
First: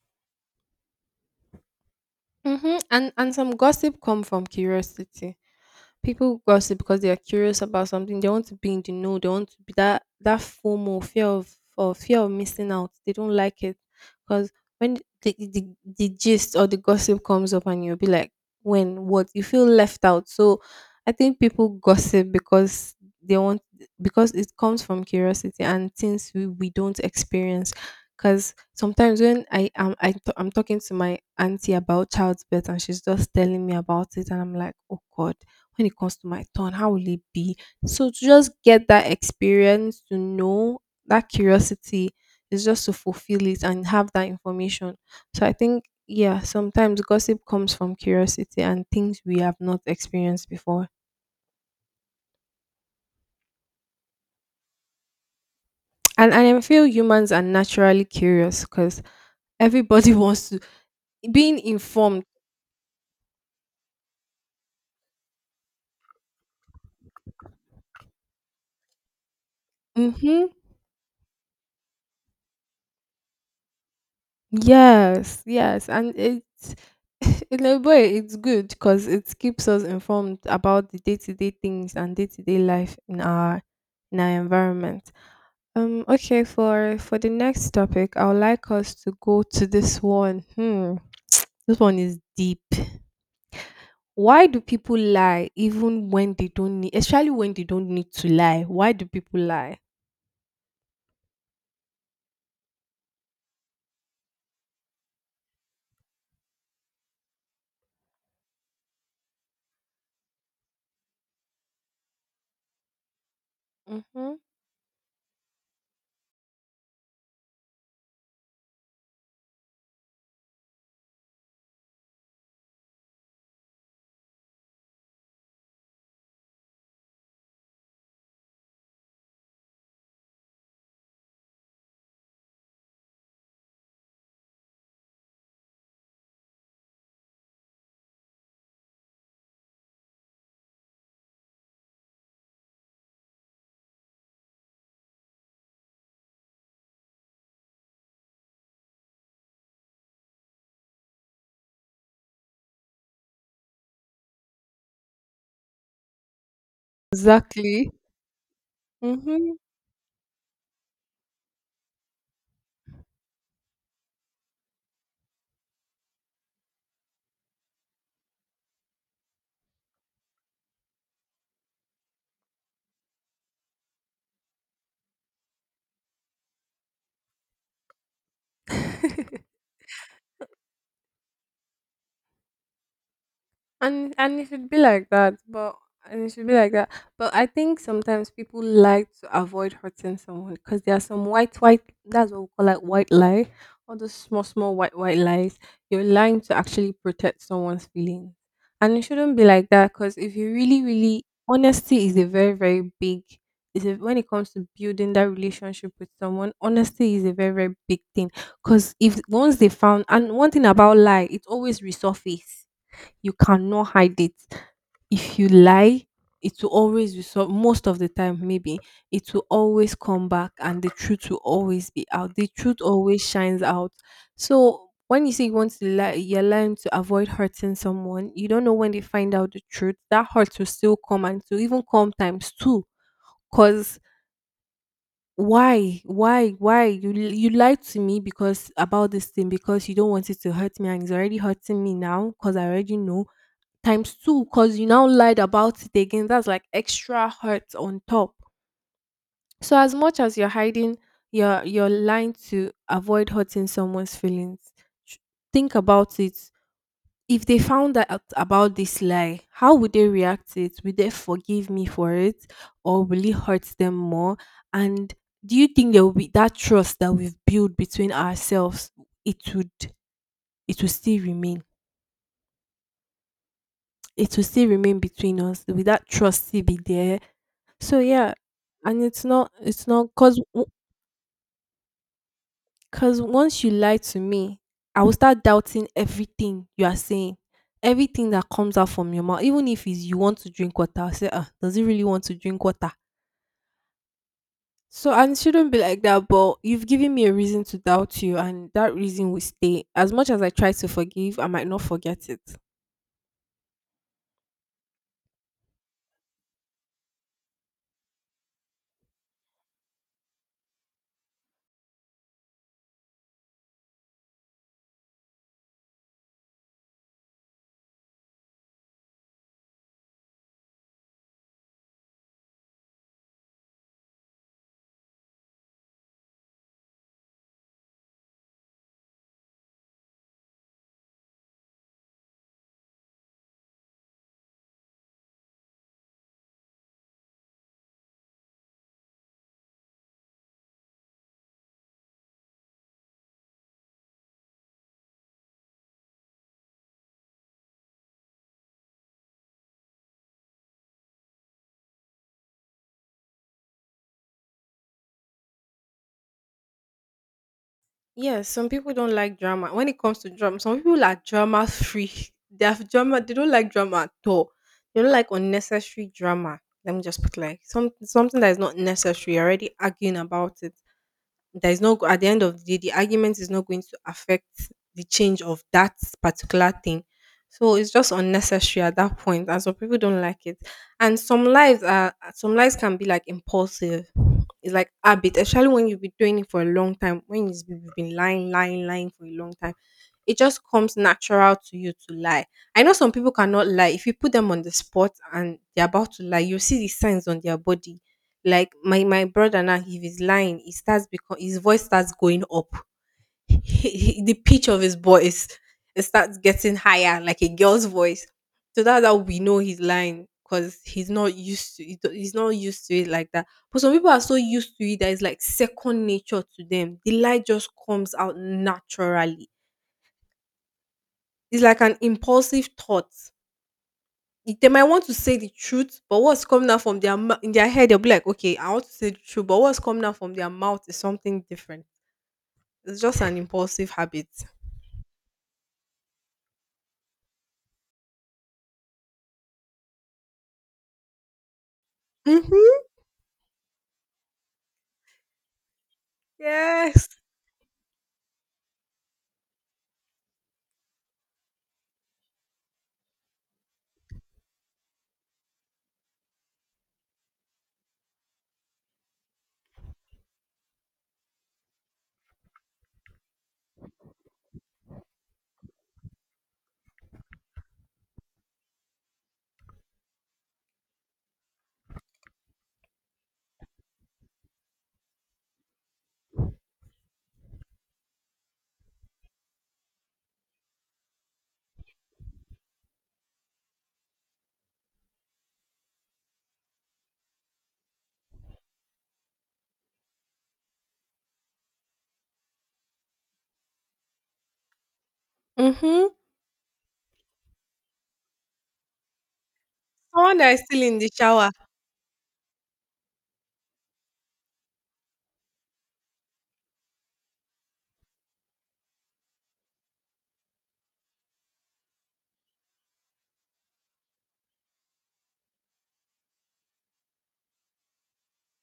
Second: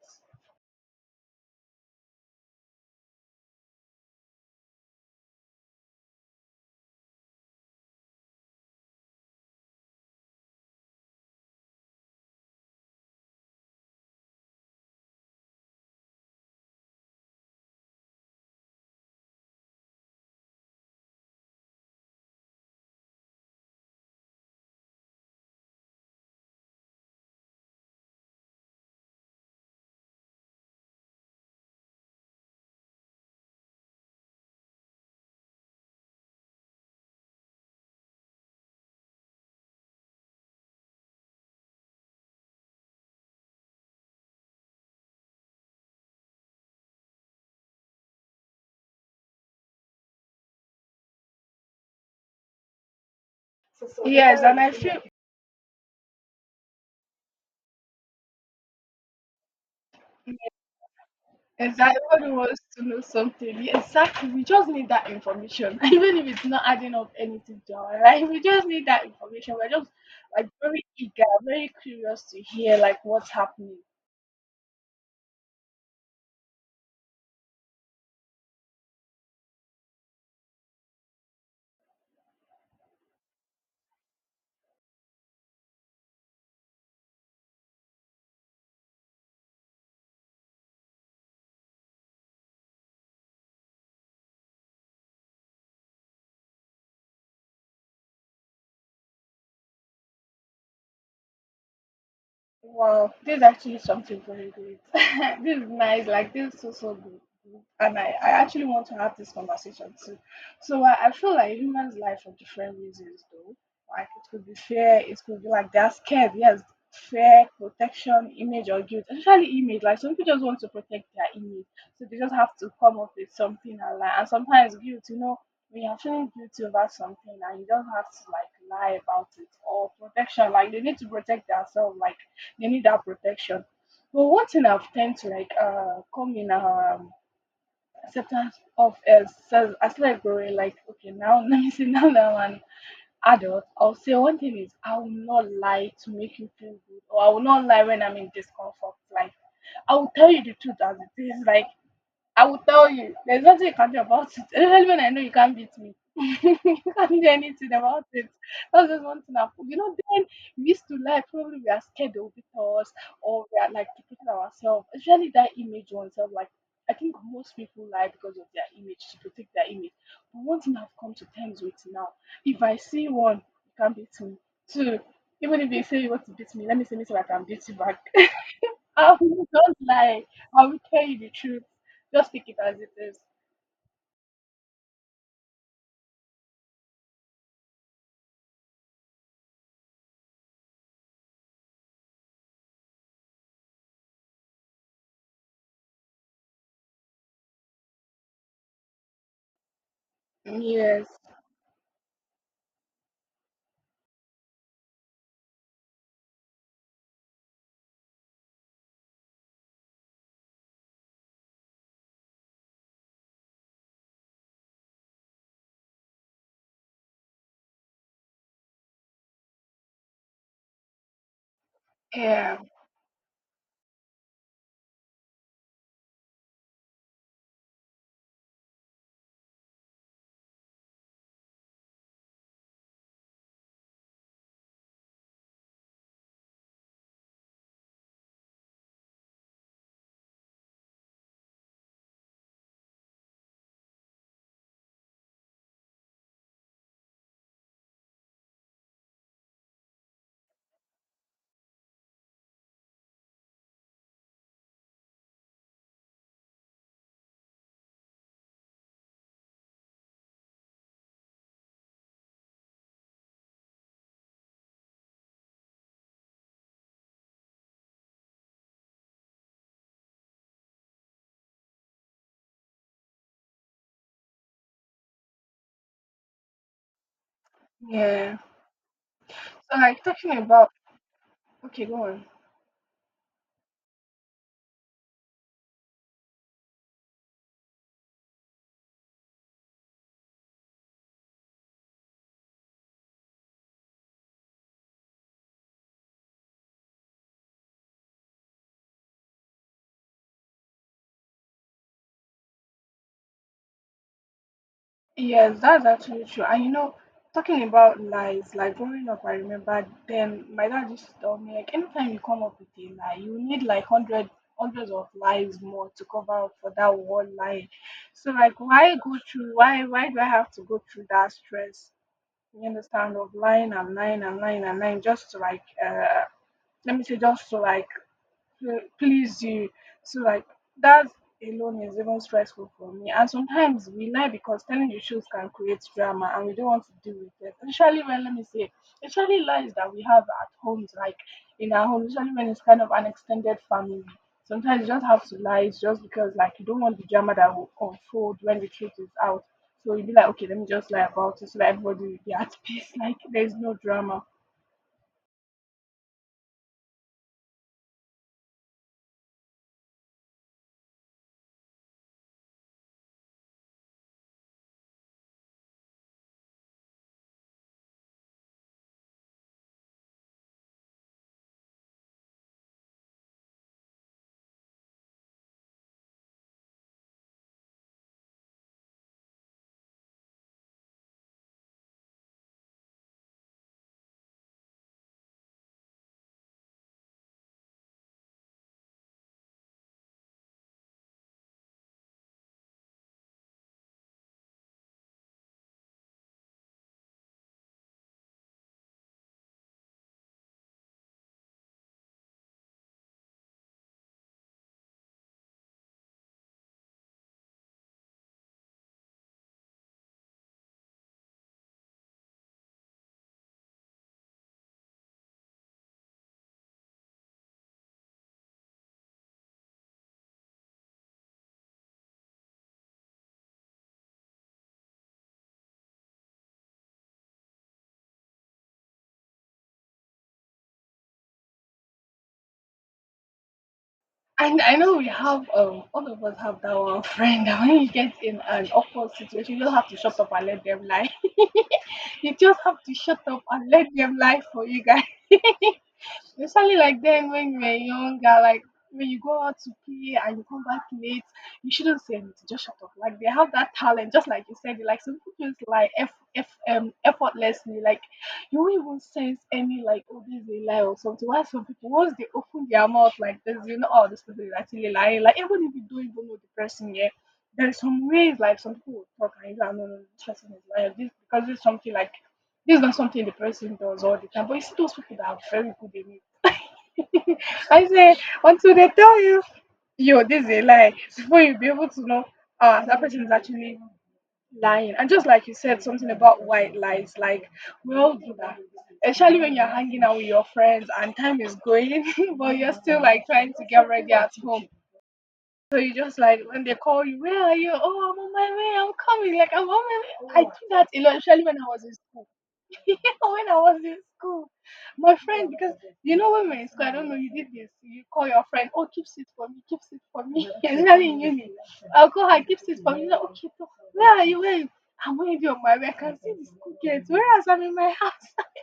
A: Mm-hmm. And some gossip come from curiosity. People gossip because they are curious about something. They want to be in the know. They want to be that FOMO, fear of, or fear of missing out. They don't like it, because when the gist or the gossip comes up and you'll be like, when what, you feel left out. So I think people gossip because they want, because it comes from curiosity and things we don't experience. Because sometimes when I am I t- I'm talking to my auntie about childbirth and she's just telling me about it and I'm like, oh God, when it comes to my turn? How will it be? So to just get that experience, to know, that curiosity is just to fulfill it and have that information. So I think yeah, sometimes gossip comes from curiosity and things we have not experienced before.
B: So yes, and I feel.
A: And I feel humans are naturally curious, because everybody wants to being
B: Exactly,
A: informed.
B: everybody wants to know something, yeah, exactly. We just need that information, even if it's not adding up anything to our life. We just need that information. We're just like
A: Mhm.
B: very eager, very curious to hear like what's happening.
A: Yes, yes, and it's in a way it's good because it keeps us informed about the day-to-day things and day-to-day life in our environment. Okay, for the next topic, I would like us to go to this one. Hmm, this one is deep. Why do people lie even when they don't need, especially when they don't need to lie? Why do people lie?
B: Wow, this is actually something very great. This is nice. Like this is so so good. And I actually want to have this conversation too. So I feel like humans lie for different reasons though. Like it
A: Mm-hmm.
B: could be fear, it could be like they're scared, yes. Fear, protection, image or guilt. Especially image. Like some people just want to protect their image. So they just have to come up with something and lie. And sometimes guilt, when you're feeling guilty about something and you don't have to like lie about it or protection, like they need to protect themselves. Like they need that protection. But one thing I've tend to like come in acceptance of as like growing. Like, okay, now, let me see now that I'm an adult, I'll say one thing is I will not lie to make you feel good, or I will not lie when I'm in discomfort. Like, I will tell you the truth as it is. Like, I will tell you. There's nothing you can do about it. Especially when I know you can't beat me. You can't do anything
A: Exactly.
B: about it. That's just one thing. I've,
A: Mm-hmm.
B: then we used to like probably we are scared they will beat us, or we are like protecting ourselves. Especially that image oneself. Like I think most people lie because of their image to protect their image. But one thing I've come to terms with now, if I see one, you can't beat me. Two, even if they say you want to beat me, let me see myself I can beat you back. I will not lie. I will tell you the truth. Just take it as it is.
A: And it should be like that, but, and it should be like that, but I think sometimes people like to avoid hurting someone, because there are some white white, that's what we call like white lie, all those small small white white lies. You're lying to actually protect someone's feelings, and it shouldn't be like that, because if you really
B: Yes.
A: really, honesty is a very very big, is a, when it comes to building that relationship with someone, honesty is a very very big thing. Because if once they found, and one thing about lie, it always resurface. You cannot hide it. If you lie, it will always be, so most of the time maybe it will always come back, and the truth will always be out. The
B: Yeah.
A: truth always shines out. So when you say you want to lie, you're lying to avoid hurting someone. You don't know when they find out the truth. That hurt will still come and to even come times two. Cause why you lied to me, because about this thing, because you don't want it to hurt me, and it's already hurting me now because I already know, times two, because you now lied about it again. That's like extra hurt on top. So as much as you're hiding, you're lying to avoid hurting someone's feelings. sh- Think about it. If they found out about this lie, how would they react to it? Would they forgive me for it, or will it hurt them more? And do you think there will be that trust that we've built between ourselves? It would, it will still remain. It will still remain between us. Will that trust still be there? So yeah,
B: Yeah.
A: and it's not
B: So
A: it's
B: like
A: not
B: talking about Okay, go on.
A: cause once you lie to me, I will start doubting everything you are saying. Everything that comes out from your mouth, even if it's you want to drink water, I say, ah, does he really want to drink water? So, and it shouldn't be like that, but you've given me a reason to doubt you, and that reason will stay. As much as I try to forgive, I might not forget it.
B: Yes, that's actually true. And talking about lies, like growing up I remember then my dad used to tell me like anytime you come up with a lie, you need like hundreds of lies more to cover up for that one lie. So like why do I have to go through that stress? You understand? Of lying and lying and lying and lying just to like, let me say, just to like to please you. So like that alone is even stressful for me. And sometimes we lie because telling the truth can create drama and we don't want to deal with it. Especially when let me say Especially lies that we have at homes, like in our home, especially when it's kind of an extended family. Sometimes you just have to lie. It's just because like you don't want the drama that will unfold when the truth is out. So you'll be like, okay, let me just lie about it so that everybody will be at peace. Like there's no drama.
A: Yes, some people don't like drama. When it comes to drama, some people are drama free. They have drama. They don't like drama at all. They don't like unnecessary drama. Let me just put like some something that is not necessary. You're already arguing about it, there is no, at the end of the day the argument is not going to affect the change of that particular thing. So it's just unnecessary at that point, and some people don't like it. And some lives are, some lives can be like impulsive. It's like habit, especially when you've been doing it for a long time, when you've been lying for a long time, it just comes natural to you to lie. I know some people cannot lie. If you put them on the spot and they're about to lie, you see the signs on their body. Like my brother now, if he's lying, he starts, because his voice starts going up. The pitch of his voice, it starts getting higher, like a girl's voice. So that's how we know he's lying, because he's not used to it. He's not used to it like that. But some people are so used to it that it's like second nature to them. The lie just comes out naturally. It's like an impulsive thought. They might want to say the truth, but what's coming out from their mou in their head, they'll be like, "Okay, I want to say the truth," but what's coming out from their mouth is something different. It's just an impulsive habit.
B: And I know we have all of us have that one friend that when you get in an awkward situation, you just have to shut up and let them lie. You just have
A: Mhm.
B: to shut up and let them lie for you guys. Especially like
A: Yes.
B: then when you were younger, like when you go out to play and you come back late, you shouldn't say anything. Just shut up. Like they have that talent, just like you said. Like some people just like f f effortlessly. Like you won't even sense any like oh this is a lie or something. Why some people once they open their mouth like this, oh this person is actually lying. Like even if you don't even know the person yet, there's some ways like some people will talk and no, no, no, this person is lying. This because it's something like this is not something the person does all the time. But you see those people that are very good in it. I said, until they tell you, yo, this is a lie, before you'll be able to know, ah, that person is actually lying. And just like you said, something about white lies, like, we all do that. Especially when you're hanging out with your friends and time is going, but you're still like trying to get ready at home. So you
A: Mhm.
B: just like when they call you, where are you? Oh, I'm on my way. I'm coming. Like I'm on my way.
A: Someone
B: I
A: that
B: do
A: is still
B: that
A: in
B: a
A: the
B: lot, especially
A: shower.
B: when I was in school. When I was in school, my friend, because you know when we're in school, I don't know, you did this. You call your friend, oh, keep it for me, keep it for me. Especially in uni. I'll call her, keep it for me. Like, okay, so where are you? Where I'm already on my way. I can see these cookies. Whereas I'm in my house.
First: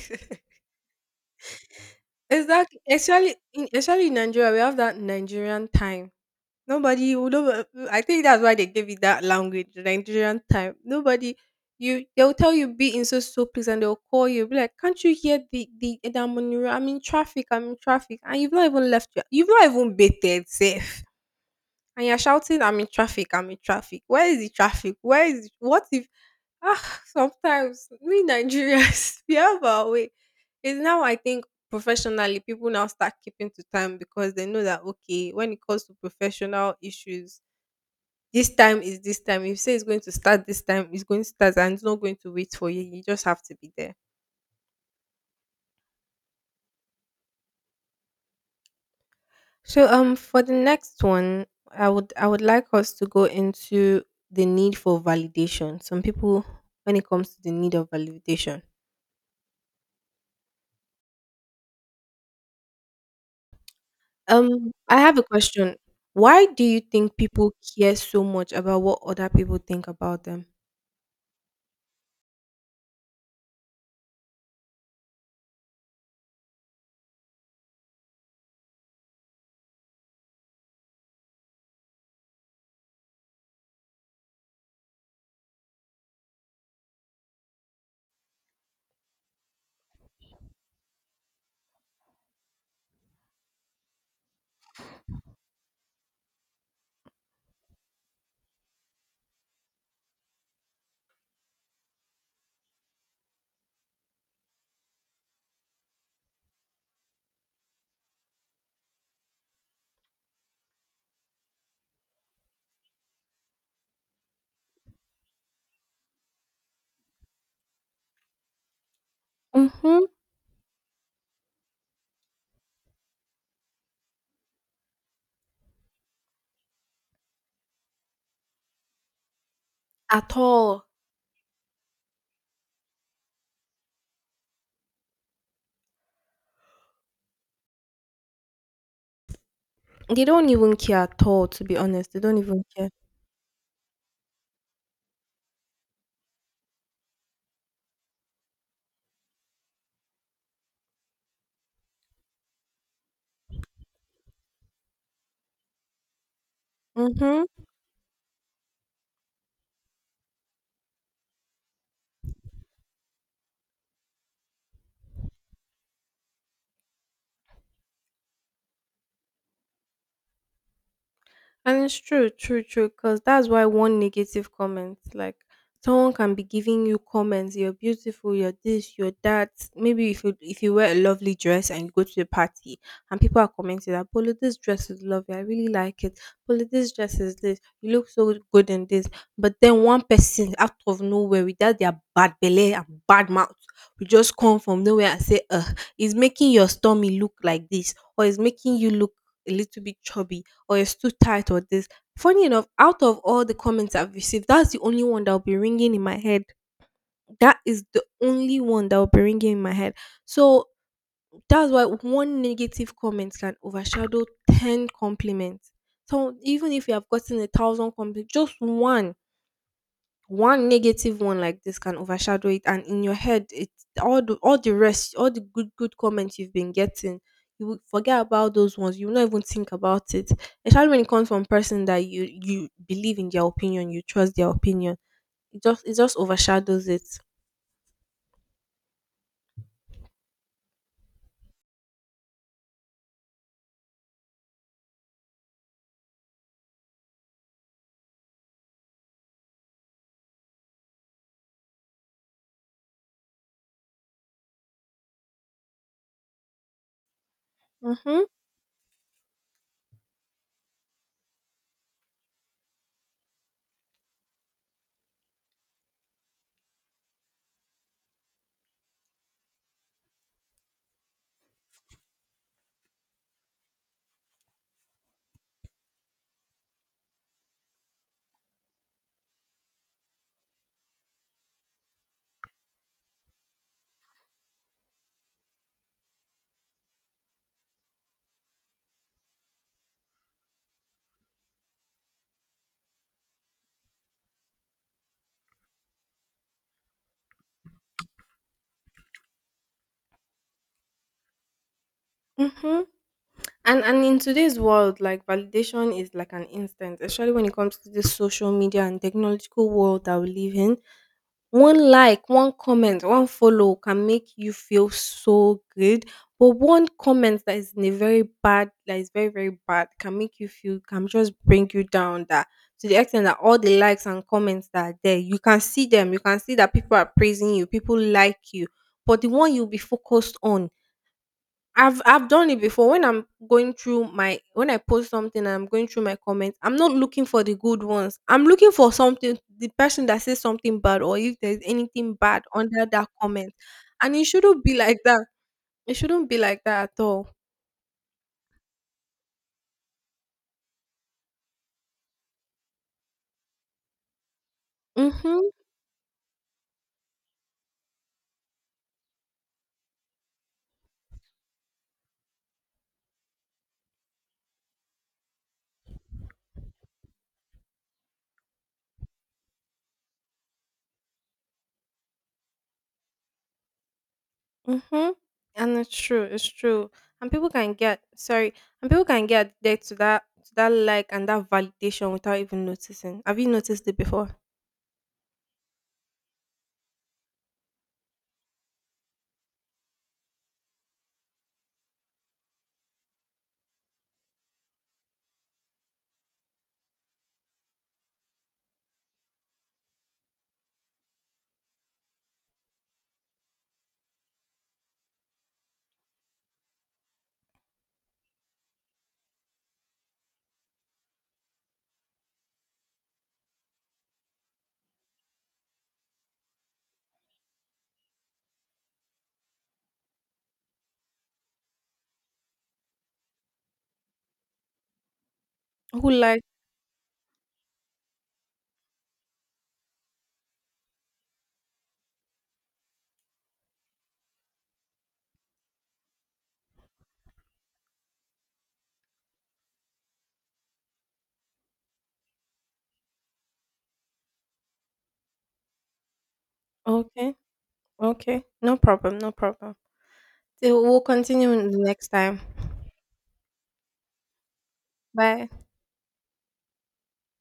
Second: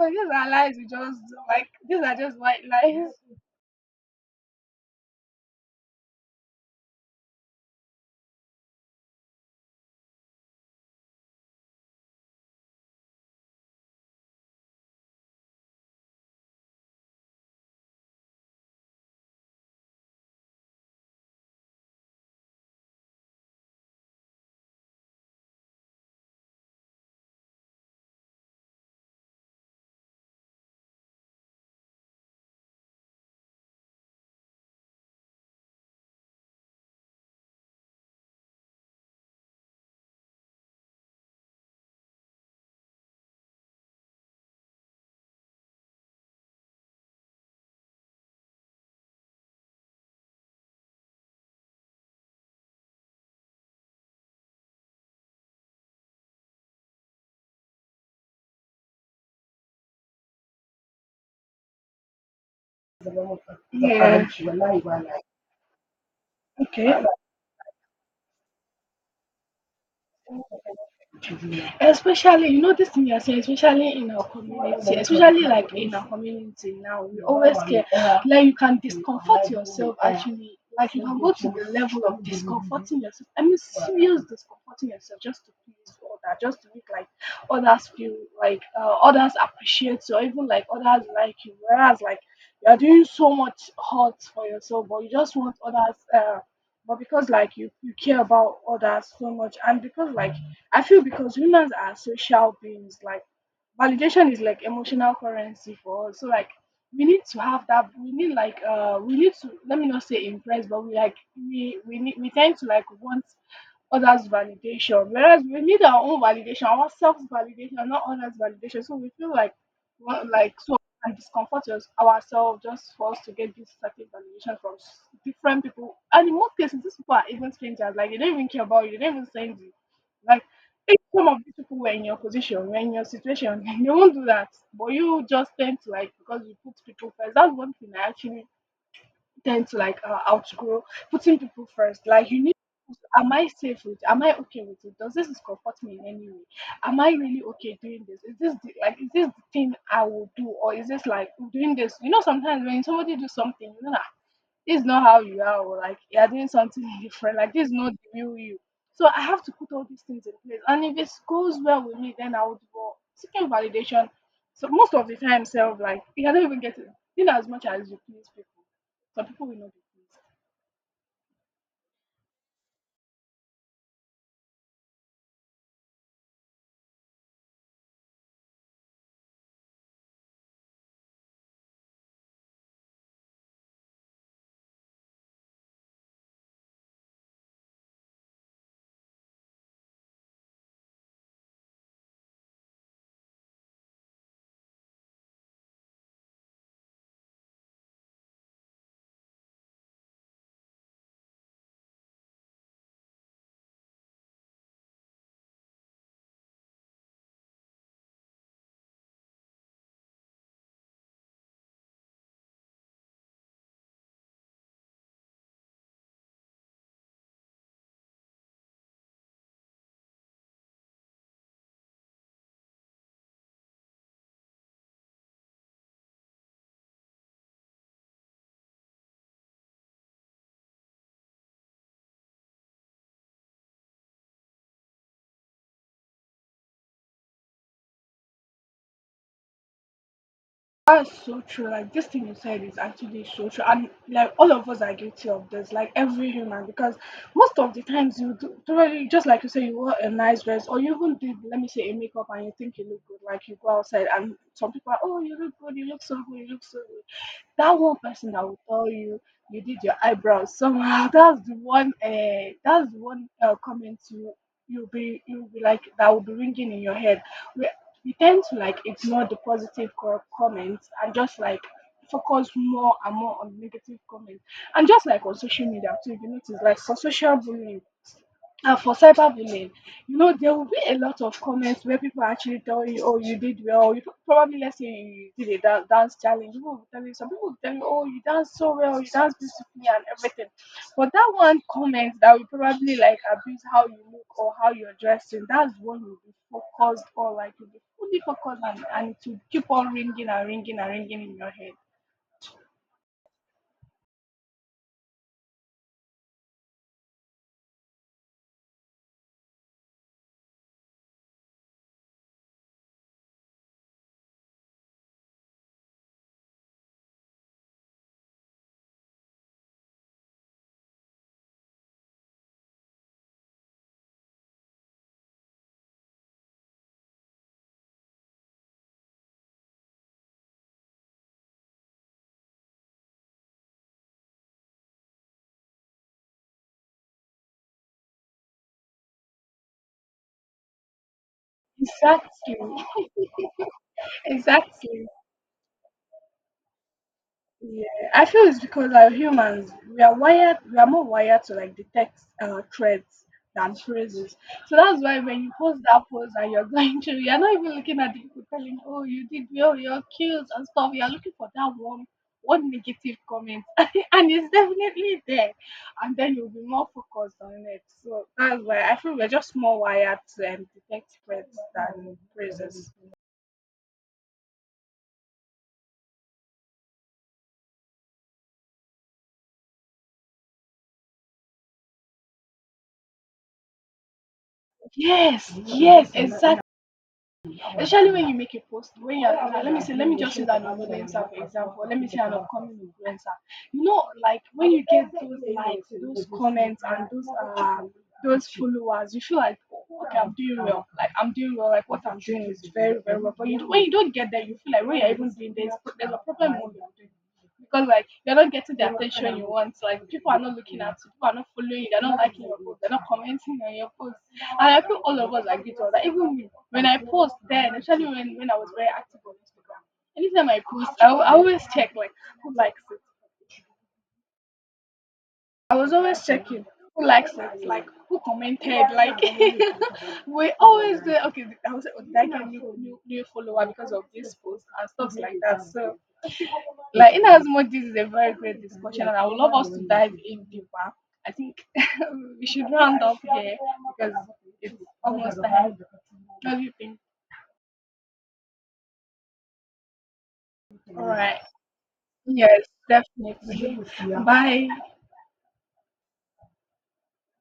B: So these are lies, we just like these are just white
A: Exactly.
B: lies.
A: Actually, in, especially in Nigeria, we have that Nigerian time. Nobody would over, I think that's why they gave it that language, the Nigerian time. Nobody, you, they'll tell you be in so so place and they'll call you, be like, can't you hear the Edamuniro? I'm in traffic, I'm in traffic, and you've not even left your, you've not even baited safe. And you're shouting, I'm in traffic, I'm in traffic. Where is the traffic? Where is it? What if, ah, sometimes we Nigerians we have our way. It's now I think professionally people now start keeping to time because they know that, okay, when it comes to professional issues, this time is this time. If you say it's going to start this time, it's going to start and it's not going to wait for you. You just have to be there. So for the next one, I would like us to go into the need for validation. Some people when it comes to the need of validation.
B: Yeah.
A: I have a question. Why do you
B: Okay.
A: think people care so much about what other people think about them?
B: Especially you know this thing you are saying, especially in our community, especially like in our community now, we always care. Like you can discomfort yourself actually. Like you can go to the level of discomforting yourself. I mean serious discomforting yourself just to please others, just to make like others feel like others appreciate you or even like others like you. Whereas like you are doing so much hurt for yourself, but you just want others but because like you care about others so much, and because like I feel because humans are social beings, like validation is like emotional currency for us. So like we need to have that, we need like we need to, let me not say impress, but we like we need, we tend to like want others validation, whereas we need our own validation, ourselves validation, not others validation. So we feel like
A: Mm-hmm.
B: well, like so and discomfort us, ourselves, just for us to get this certain validation from different people. And in most cases, these people are even strangers. Like they don't even care about you. They don't even send you.
A: At
B: Like
A: all.
B: if some of these people were in your position, were in your situation, they won't do that. But you just tend to like, because you put people first. That's one thing I actually tend to like
A: They don't even
B: outgrow,
A: care at
B: putting
A: all, to
B: people
A: be
B: first.
A: honest. They
B: Like
A: don't
B: you need,
A: even care.
B: am I safe with? Am I okay with it? Does this discomfort me in any way? Am I really okay doing this? Is this the, like is this the thing I will do, or is this like doing this? You know, sometimes when somebody do something, you know that this is not how you are, or like you are doing something different. Like
A: Mm-hmm.
B: this is not the real you. So I have to put all these things in place. And if it goes well with me, then I would go seeking validation. So most of the time, self, like you cannot even get it, in as much as you please people. Some people will not be pleased.
A: And it's true, true, true, because that's why one negative comment, like, someone can be giving you comments: you're beautiful, you're this, you're that. Maybe if you wear a lovely dress and you go to the party and people are commenting that, Polo, this dress is lovely, I really like it. Polo, this dress is this, you look so good in this. But then one person out of nowhere without their bad belly and bad mouth will just come from nowhere and say, it's making your stomach look like this, or it's making you look a little bit chubby, or it's too tight, or this. Funny enough, out of all the comments I've received, that's the only one that'll be ringing in my head. That is the only one that will be ringing in my head. So that's why one negative comment can overshadow 10 compliments. So even if you have gotten a thousand compliments, just one negative one like this can overshadow it, and in your head it, all the rest, all the good comments you've been getting, you will forget about those ones, you will not even think about it, especially when it comes from person that you believe in their opinion, you trust their opinion. It just overshadows it.
B: That's so true. Like this thing you said is actually so true, and like all of us are guilty of this. Like every human, because most of the times you do, probably just like you say, you wear a nice dress, or you even did, let me say, a makeup, and you think you look good. Like you go outside, and some people are, oh, you look good, you look so good, you look so good. That one
A: Mm-hmm,
B: person that will tell you, you did your eyebrows somehow. That's the one. That's the one comment you, you'll be like, that will be ringing in your head. We tend to like ignore the positive comments and just like focus more and more on negative comments. And just like on social media too, if you notice, like for social bullying and for cyberbullying, you know, there will be a lot of comments where people actually tell you, oh, you did well. You probably, let's say you did a dance challenge. People will tell you, some people will tell you, oh, you dance so well, you dance beautifully and everything. But that one comment that will probably like abuse how you look or how you're dressing, that's what you'll be focused, or like you'll be fully focused, and it will keep on ringing and ringing and ringing in your head.
A: mm-hmm. And in today's world, like, validation is like an instant, especially when it comes to this social media and technological world that we live in. One like, one comment, one follow can make you feel so good, but one comment that is in a very bad, that is very very bad, can make you feel, can just bring you down. That to the extent that all the likes and comments that are there, you can see them, you can see that people are praising you, people like you, but the one you'll be focused on. I've done it before when I'm going through my, when I post something and I'm going through my comments, I'm not looking for the good ones. I'm looking for something, the person that says something bad, or if there's anything bad
B: Exactly,
A: under that comment. And it shouldn't be like
B: exactly.
A: that. It shouldn't be like that at all.
B: Yeah, I feel it's because our humans, we are wired, we are more wired to like detect threats than phrases. So that's why when
A: Mhm.
B: you post that post and you're going through, you're not even looking at the people telling, "Oh, you did well, you're cute and stuff." You're looking for that one, one negative comment, and it's definitely there. And then you'll be more focused on it. So that's why I feel we're just more wired to detect threats than phrases.
A: Mhm. And it's true. It's true. And people can get, sorry. And people can get addicted to that, to that like and that validation without even noticing. Have you noticed it before?
B: Yes, yes, exactly. Especially when you make a post, when you're, let me say, let me just use an influencer for example, let me say an upcoming influencer. You know, like when you get those likes, those comments, and um those followers, you feel like, oh, okay, I'm doing well, like I'm doing well, like what I'm doing is very very well. But you, when you don't get there, you feel like when you're even doing this, there's a problem with what you're doing, because like you're not getting the attention you want, like people are not looking at you, people are not following you, they're not liking your post, they're not commenting on your post. And I feel all of us agree to that. Even me, when I post then, especially when I was very active on Instagram, anytime I post, I always check like who likes it. I was
A: Who
B: always
A: like?
B: checking who likes it, like who commented, like we always do. Okay, I was like, oh, did I get a new follower because of this post and stuff like that. So, like in as much this is a very great discussion, and I would love us to dive in deeper. I think we should round up here because it's almost time. What do you think?
A: Okay. Okay, no problem. No problem. So we'll
B: All right.
A: continue the next time.
B: Yes, definitely. Bye.
A: Bye.